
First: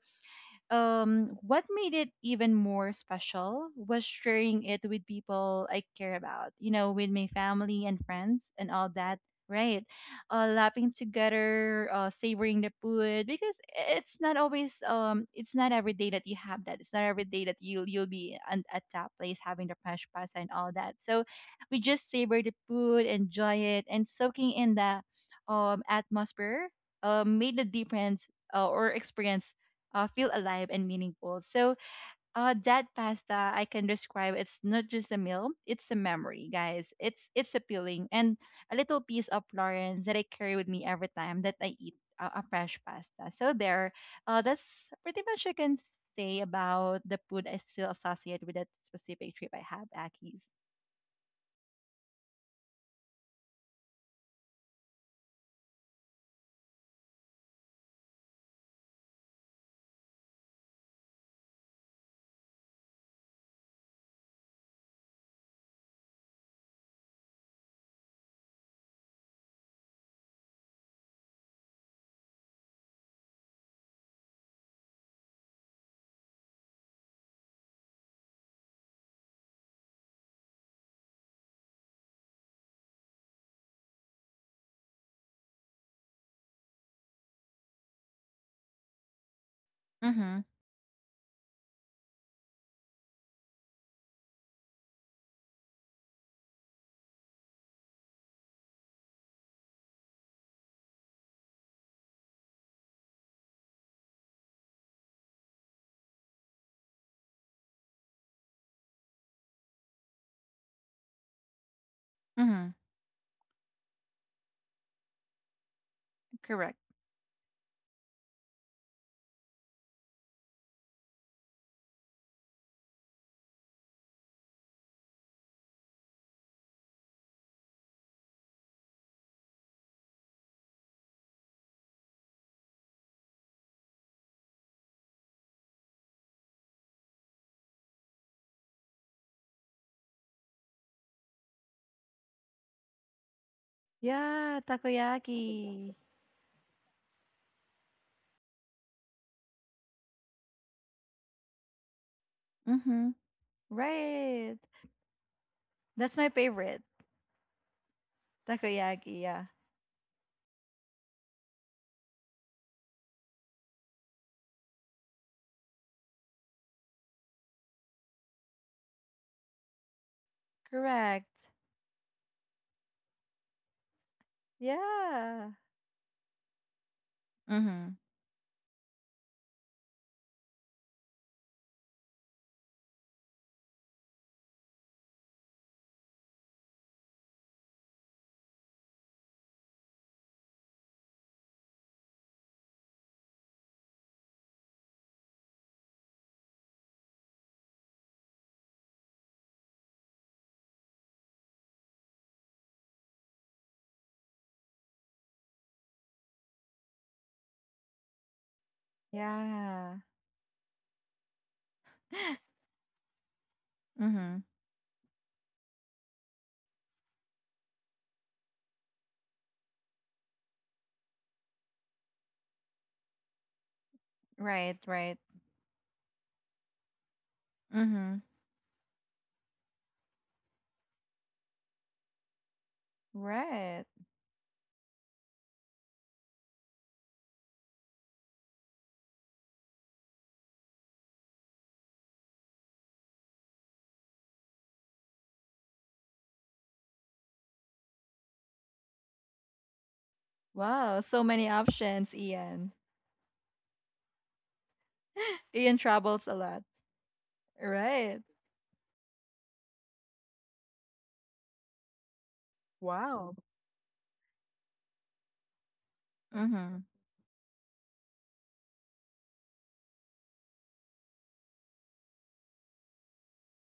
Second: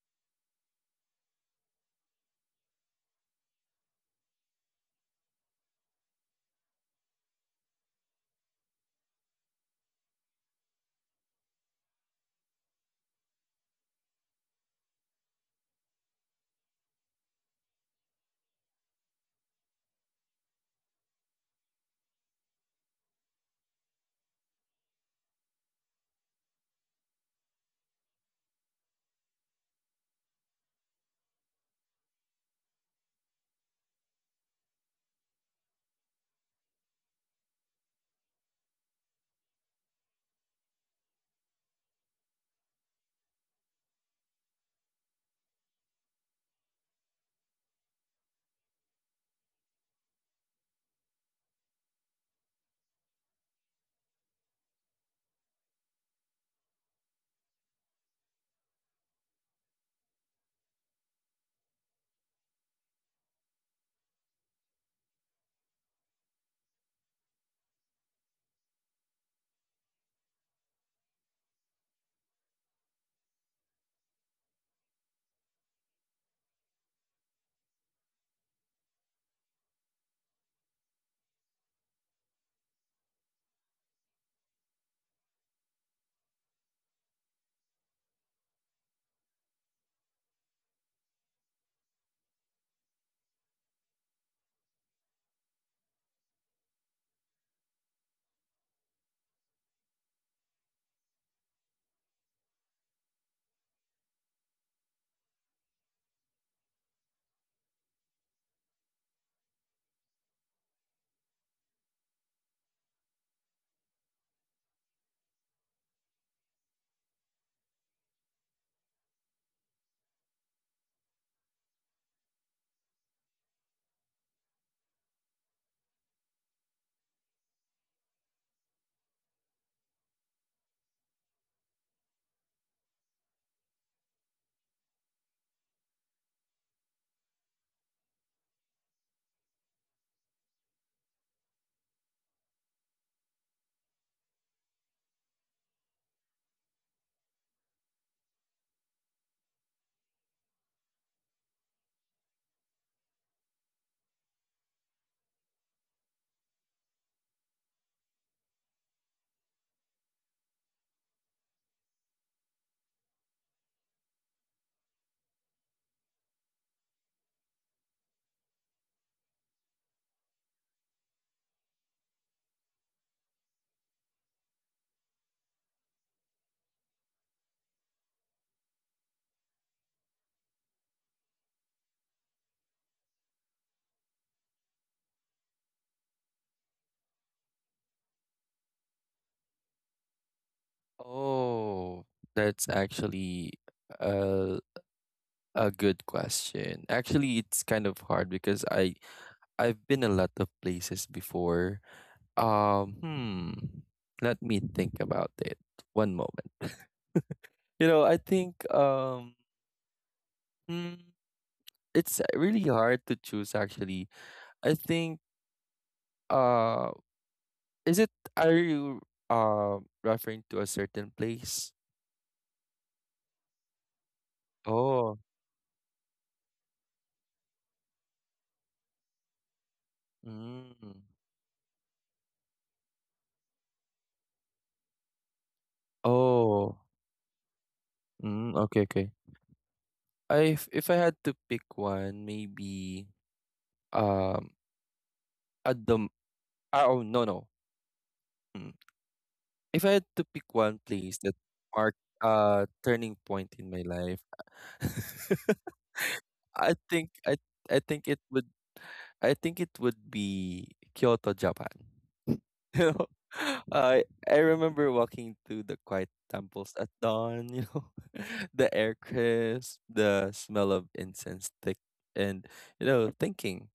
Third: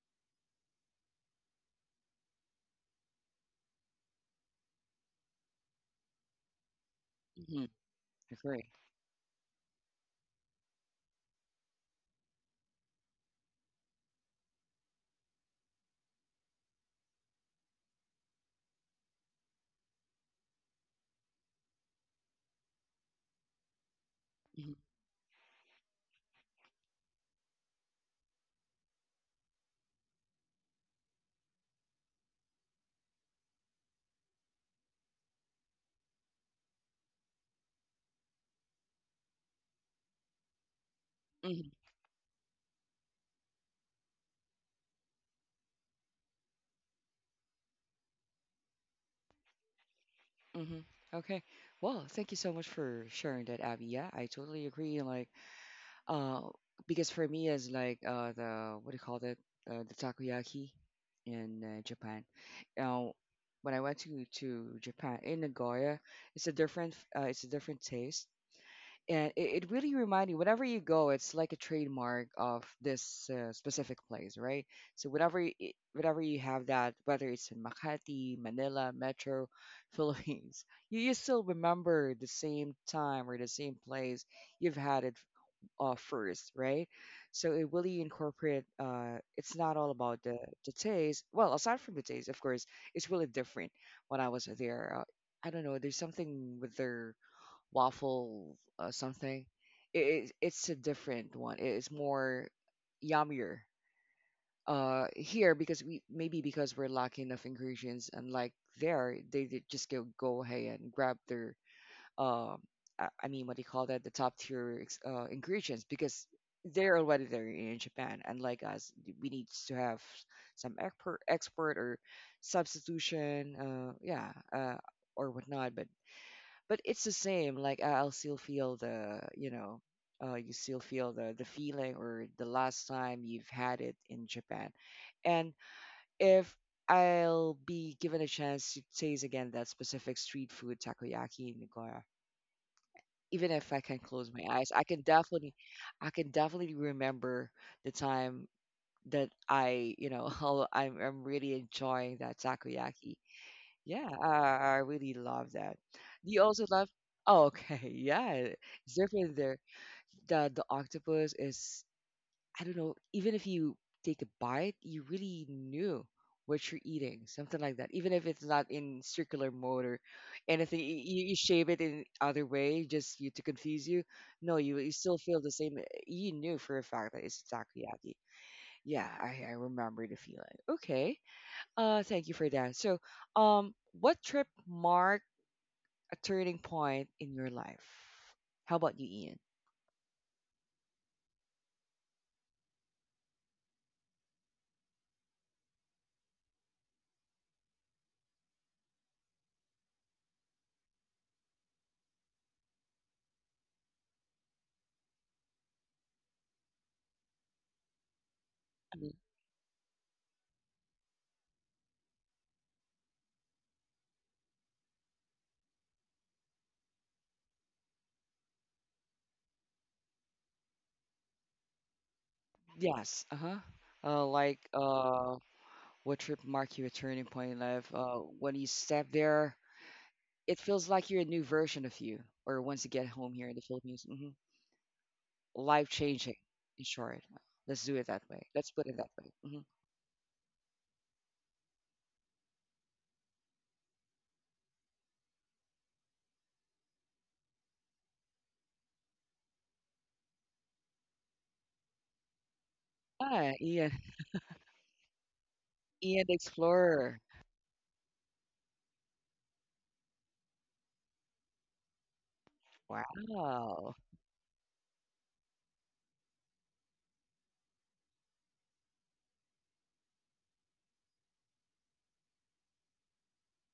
[SPEAKER 3] what made it even more special was sharing it with people I care about, you know, with my
[SPEAKER 1] Mm-hmm.
[SPEAKER 3] family and friends
[SPEAKER 1] Agree.
[SPEAKER 3] and all that, right? Lapping together, savoring the food, because it's not always, it's not every day that you have that. It's not every day that you you'll be an, at that place having the fresh pasta and all that. So we just savor the food, enjoy it, and soaking
[SPEAKER 1] Mm-hmm.
[SPEAKER 3] in the atmosphere, made the difference, or experience, feel alive and meaningful. So, that pasta I can describe. It's not just a meal; it's a memory, guys. It's appealing and a little piece of Florence that I carry with me every time that
[SPEAKER 1] Mm-hmm.
[SPEAKER 3] I eat a fresh pasta. So there, that's pretty much I can say about the food I still associate with that specific trip I have, Aki's.
[SPEAKER 1] Mm-hmm. Okay. Well, thank you so much for sharing that, Abby. Yeah, I totally agree. Uh, because for me, it's like the what do you call it? The takoyaki in Japan. Now, when I went to Japan in Nagoya, it's a it's a different taste, and it really reminds you. Whenever you go, it's like a trademark of this specific place, right? So whenever whenever you have that, whether it's in Makati, Manila, Metro, (laughs) Philippines, you still remember the same time or the same place you've had it offers, right? So it really incorporate. It's not all about the
[SPEAKER 3] Mm-hmm.
[SPEAKER 1] taste. Well, aside from the taste, of course, it's really different when I was there. I don't know. There's something with their waffle something. It's a different one. It's more yummier here because we maybe because we're lacking of ingredients unlike there they just go ahead and grab their um
[SPEAKER 3] Mm-hmm.
[SPEAKER 1] I mean, what do you call that? The top tier ingredients because
[SPEAKER 3] Correct.
[SPEAKER 1] they're already there in Japan. Unlike us, we need to have some export or substitution, or whatnot. But it's the same. I'll still feel the you know, you still feel the feeling or the last time you've had it in Japan. And if I'll be given a chance to taste again that specific street food takoyaki in Nagoya even if I can close my
[SPEAKER 3] Yeah,
[SPEAKER 1] eyes,
[SPEAKER 3] takoyaki.
[SPEAKER 1] I can definitely remember the time that I, you know, (laughs) how I'm really enjoying that
[SPEAKER 3] Mm-hmm.
[SPEAKER 1] takoyaki. Yeah,
[SPEAKER 3] Right.
[SPEAKER 1] I really love that.
[SPEAKER 3] That's my
[SPEAKER 1] Do you also
[SPEAKER 3] favorite.
[SPEAKER 1] love? Oh, okay, (laughs) yeah, it's
[SPEAKER 3] Takoyaki,
[SPEAKER 1] different
[SPEAKER 3] yeah.
[SPEAKER 1] there. The octopus is I don't know, even if you take a bite, you really knew what you're eating, something like that. Even if it's not in circular mode or anything, you
[SPEAKER 3] Correct.
[SPEAKER 1] shape it in other way just you to confuse you. No, you still feel the
[SPEAKER 3] Yeah.
[SPEAKER 1] same. You knew for a fact that it's
[SPEAKER 3] Mhm.
[SPEAKER 1] takoyaki. Yeah, I remember the feeling. Okay, thank you for that. So, um, what trip marked a turning point in your life? How about you, Ian?
[SPEAKER 2] Oh, that's actually a a good question. Actually, it's kind of hard because I've been a lot of places before. Hmm. Let me think about it. One moment. (laughs) You know, I think
[SPEAKER 1] I
[SPEAKER 3] Yeah. (gasps)
[SPEAKER 2] hmm, it's
[SPEAKER 3] (laughs)
[SPEAKER 2] really hard to choose actually.
[SPEAKER 3] Mhm.
[SPEAKER 2] I think uh, is it, are you referring to a certain place?
[SPEAKER 1] Yes, uh-huh. Uh, like
[SPEAKER 3] Right.
[SPEAKER 2] Oh.
[SPEAKER 1] uh, What trip marked your turning point in life?
[SPEAKER 3] Mhm.
[SPEAKER 1] When you step there, it feels
[SPEAKER 2] Mm.
[SPEAKER 1] like you're a new version of you, or once you get home here in the
[SPEAKER 3] Right.
[SPEAKER 1] Philippines. Life changing,
[SPEAKER 2] Oh.
[SPEAKER 1] in short. Let's do it that way.
[SPEAKER 2] Mm,
[SPEAKER 1] Let's
[SPEAKER 2] okay,
[SPEAKER 1] put it that
[SPEAKER 2] okay.
[SPEAKER 1] way.
[SPEAKER 2] I If I had to pick one, maybe um at the m- ah, oh no no. Mm. If I had to pick one
[SPEAKER 3] Wow,
[SPEAKER 2] place
[SPEAKER 3] so
[SPEAKER 2] that
[SPEAKER 3] many
[SPEAKER 2] marked
[SPEAKER 3] options,
[SPEAKER 2] a
[SPEAKER 3] Ian.
[SPEAKER 2] turning
[SPEAKER 1] Ah,
[SPEAKER 2] point in my
[SPEAKER 1] Ian,
[SPEAKER 2] life,
[SPEAKER 3] (laughs)
[SPEAKER 2] (laughs)
[SPEAKER 3] Ian
[SPEAKER 1] Ian
[SPEAKER 3] travels
[SPEAKER 1] the
[SPEAKER 3] a lot.
[SPEAKER 2] I think
[SPEAKER 1] Explorer.
[SPEAKER 2] I I think it
[SPEAKER 3] Right.
[SPEAKER 2] would I think it would be Kyoto, Japan. (laughs) You know,
[SPEAKER 3] Wow.
[SPEAKER 1] Wow.
[SPEAKER 2] I remember walking through the quiet temples
[SPEAKER 3] Mhm.
[SPEAKER 2] at dawn. You know, (laughs) the air crisp, the smell of incense thick, and you know, thinking,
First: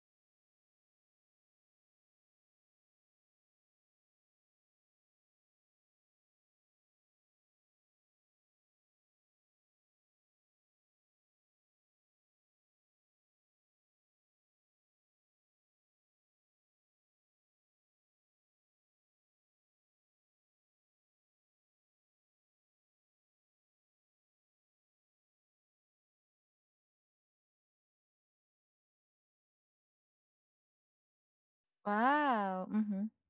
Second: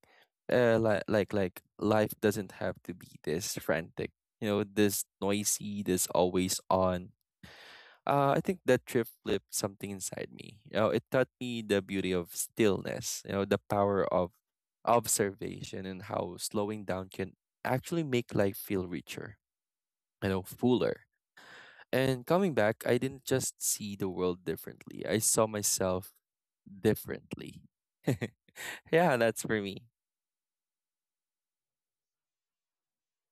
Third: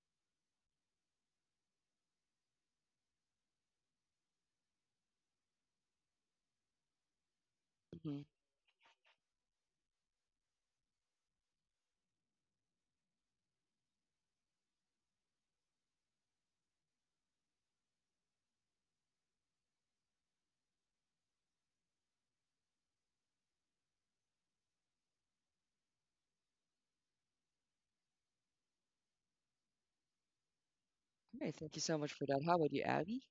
[SPEAKER 2] like life doesn't have to be this frantic. You know, this noisy, this always on.
[SPEAKER 1] hmm
[SPEAKER 2] I think that trip flipped something inside me. You know, it taught me the beauty of stillness, you know, the power of observation, and how slowing down can actually make life feel richer, you know, fuller. And coming back, I didn't just see the world differently. I saw myself differently. (laughs) Yeah, that's for me.
[SPEAKER 1] Hey, thank you so much for that. How
[SPEAKER 3] Wow.
[SPEAKER 1] about you,
[SPEAKER 3] hmm
[SPEAKER 1] Abby?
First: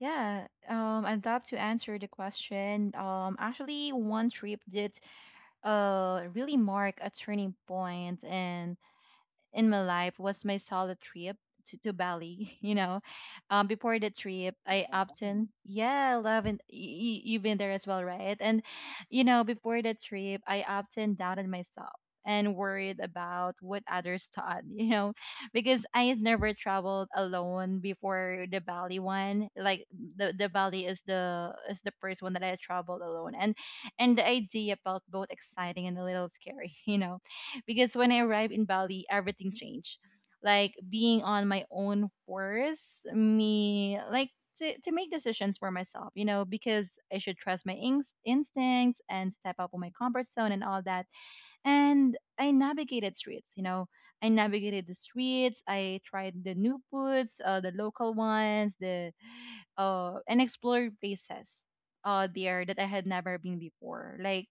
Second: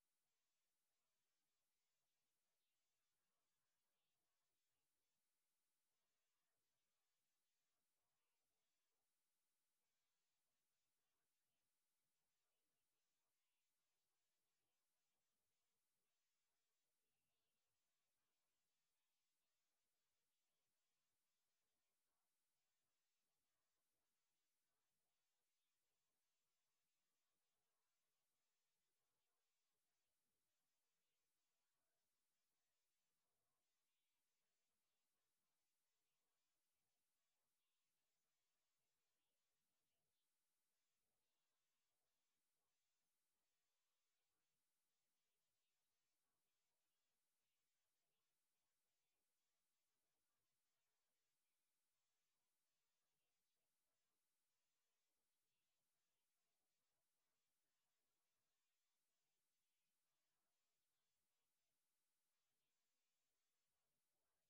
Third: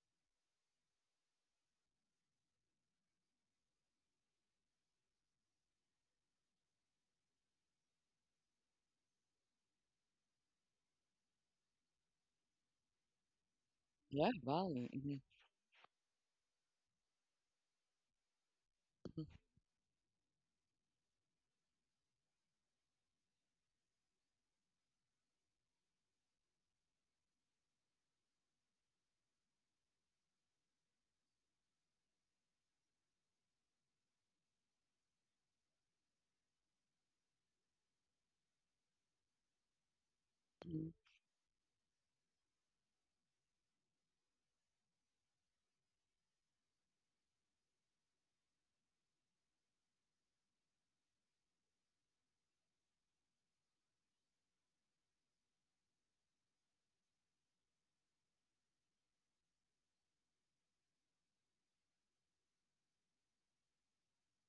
[SPEAKER 3] Yeah. I'd love to answer the question. Actually, one trip did, really mark a turning point in my life, was my solo trip to Bali. (laughs) You know, before the
[SPEAKER 1] Yeah,
[SPEAKER 3] trip, I
[SPEAKER 1] Bali.
[SPEAKER 3] often, yeah, love, and you've been there as well, right? And you
[SPEAKER 1] Hmm
[SPEAKER 3] know, before the trip, I often doubted myself and worried about what others thought. (laughs) You know, because I had never traveled alone before the Bali one. Like the Bali is the first one that I traveled alone, and the idea felt both exciting and a little scary. (laughs) You know because when I arrived in Bali, everything changed. Like being on my own force me like to make decisions for myself, you know, because I should trust my instincts and step up on my comfort zone and all that. And I navigated streets, you know, I navigated the streets. I tried the new foods, the local ones, the, and explored places, there, that I had never been before. Like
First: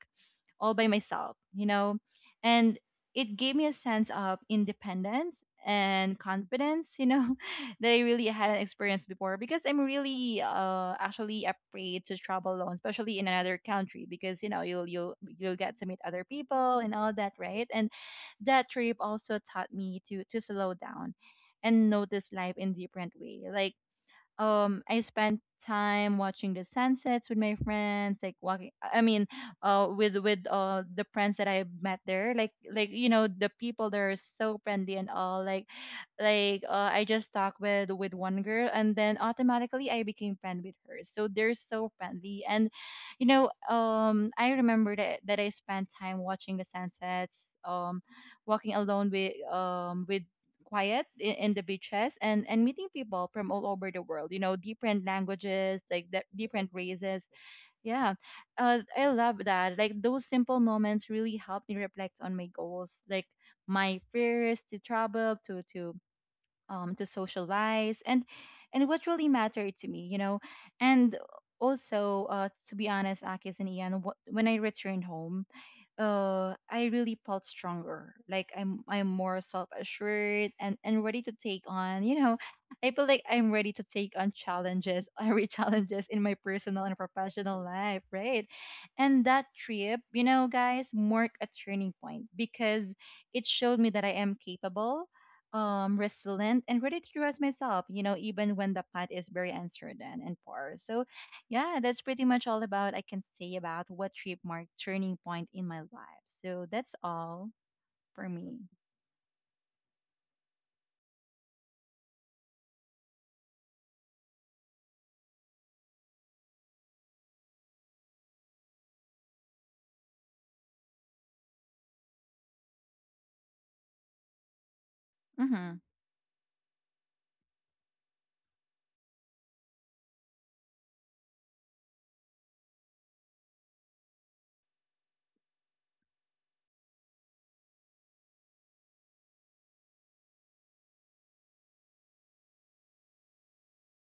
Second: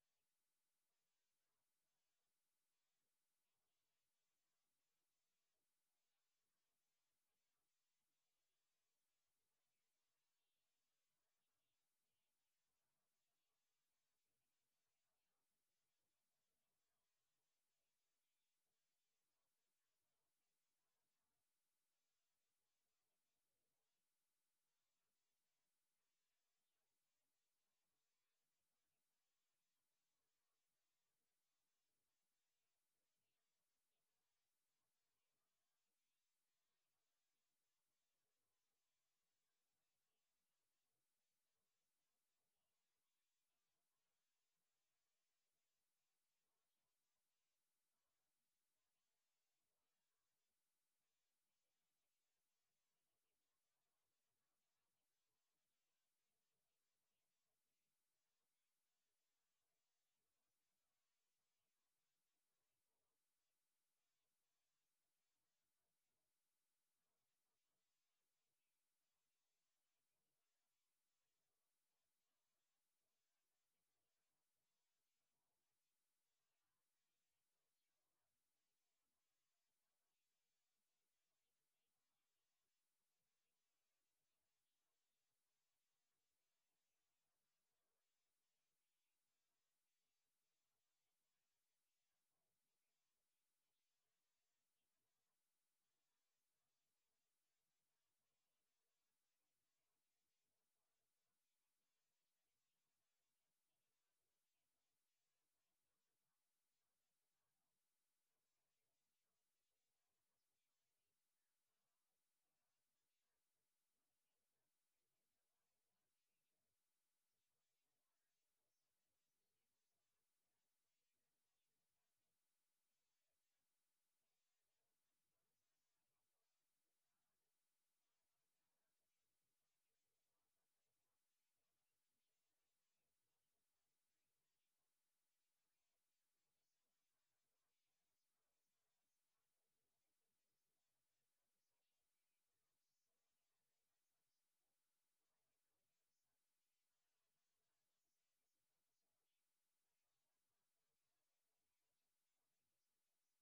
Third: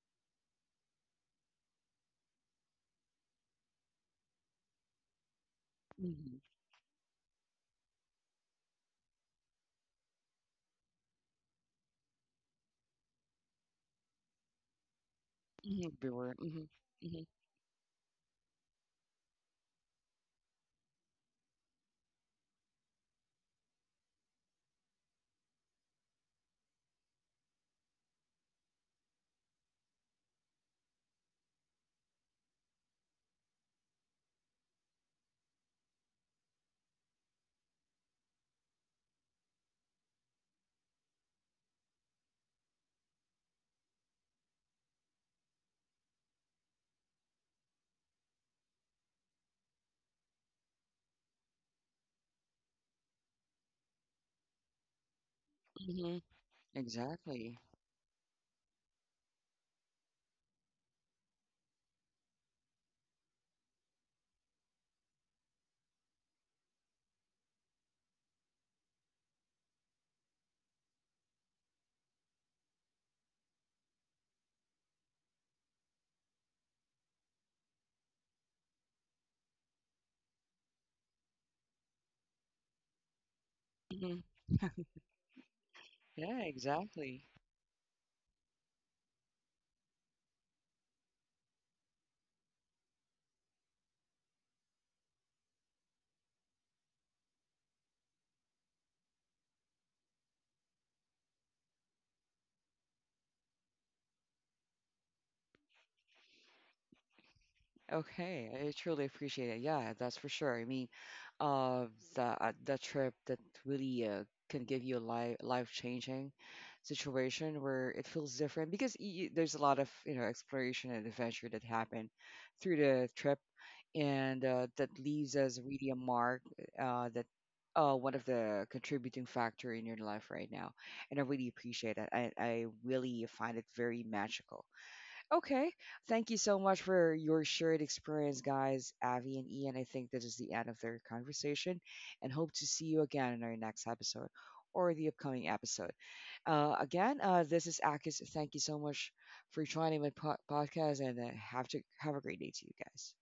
[SPEAKER 3] all by myself, you know? And it gave me a sense of independence and
[SPEAKER 1] hmm
[SPEAKER 3] confidence, you know, (laughs) that I really hadn't experienced before, because I'm really, actually afraid to travel alone, especially in another country, because you know you'll get to meet other
[SPEAKER 1] Everywhere.
[SPEAKER 3] people and all
[SPEAKER 1] Hmm
[SPEAKER 3] that, right? And that trip also taught me to slow down and notice life in different way. Like I spent time watching the sunsets with my friends, like walking, I mean, with the friends that I met there. Like you know, the people there are so friendly and all, like, I just talked with one girl, and then automatically I became friend with her. So they're so friendly. And you know, I remember that I spent time watching the sunsets, walking alone with quiet in the beaches, and meeting people from all over the world, you know, different languages, like
[SPEAKER 1] hmm
[SPEAKER 3] the, different races,
[SPEAKER 1] Exactly.
[SPEAKER 3] yeah. I love that. Like those simple moments really help me reflect on my goals, like my fears to travel, to socialize, and what really mattered to me, you know. And also, to be honest, Akis and Ian, when I returned home, I really felt stronger. Like I'm more self-assured and ready to take on, you know, I feel like I'm ready to take
[SPEAKER 1] hmm
[SPEAKER 3] on
[SPEAKER 1] (laughs)
[SPEAKER 3] challenges, (laughs) every challenges in my
[SPEAKER 1] Yeah,
[SPEAKER 3] personal and
[SPEAKER 1] exactly.
[SPEAKER 3] professional life, right? And that trip, you know, guys, marked a turning point, because it showed me that I am capable, resilient, and ready to trust myself, you know, even when the path is very uncertain and poor. So yeah, that's pretty much all about I can say about what trip marked turning point in my life. So that's all for
[SPEAKER 1] Okay,
[SPEAKER 3] me.
[SPEAKER 1] I truly appreciate it. Yeah, that's for sure. I mean, uh, the trip that really can give you a life changing situation where it feels different because there's a lot of you know exploration and adventure that happen through the trip, and that leaves as
[SPEAKER 3] Hmm
[SPEAKER 1] really a mark that one of the contributing factor in your life right now. And I really appreciate that. I really find it very magical. Okay. Thank you so much for your shared experience, guys, Avi and Ian. I think this is the end of their conversation and hope to see you again in our next episode or the upcoming episode. This is Akis. Thank you so much for joining my podcast and have to have a great day to you guys.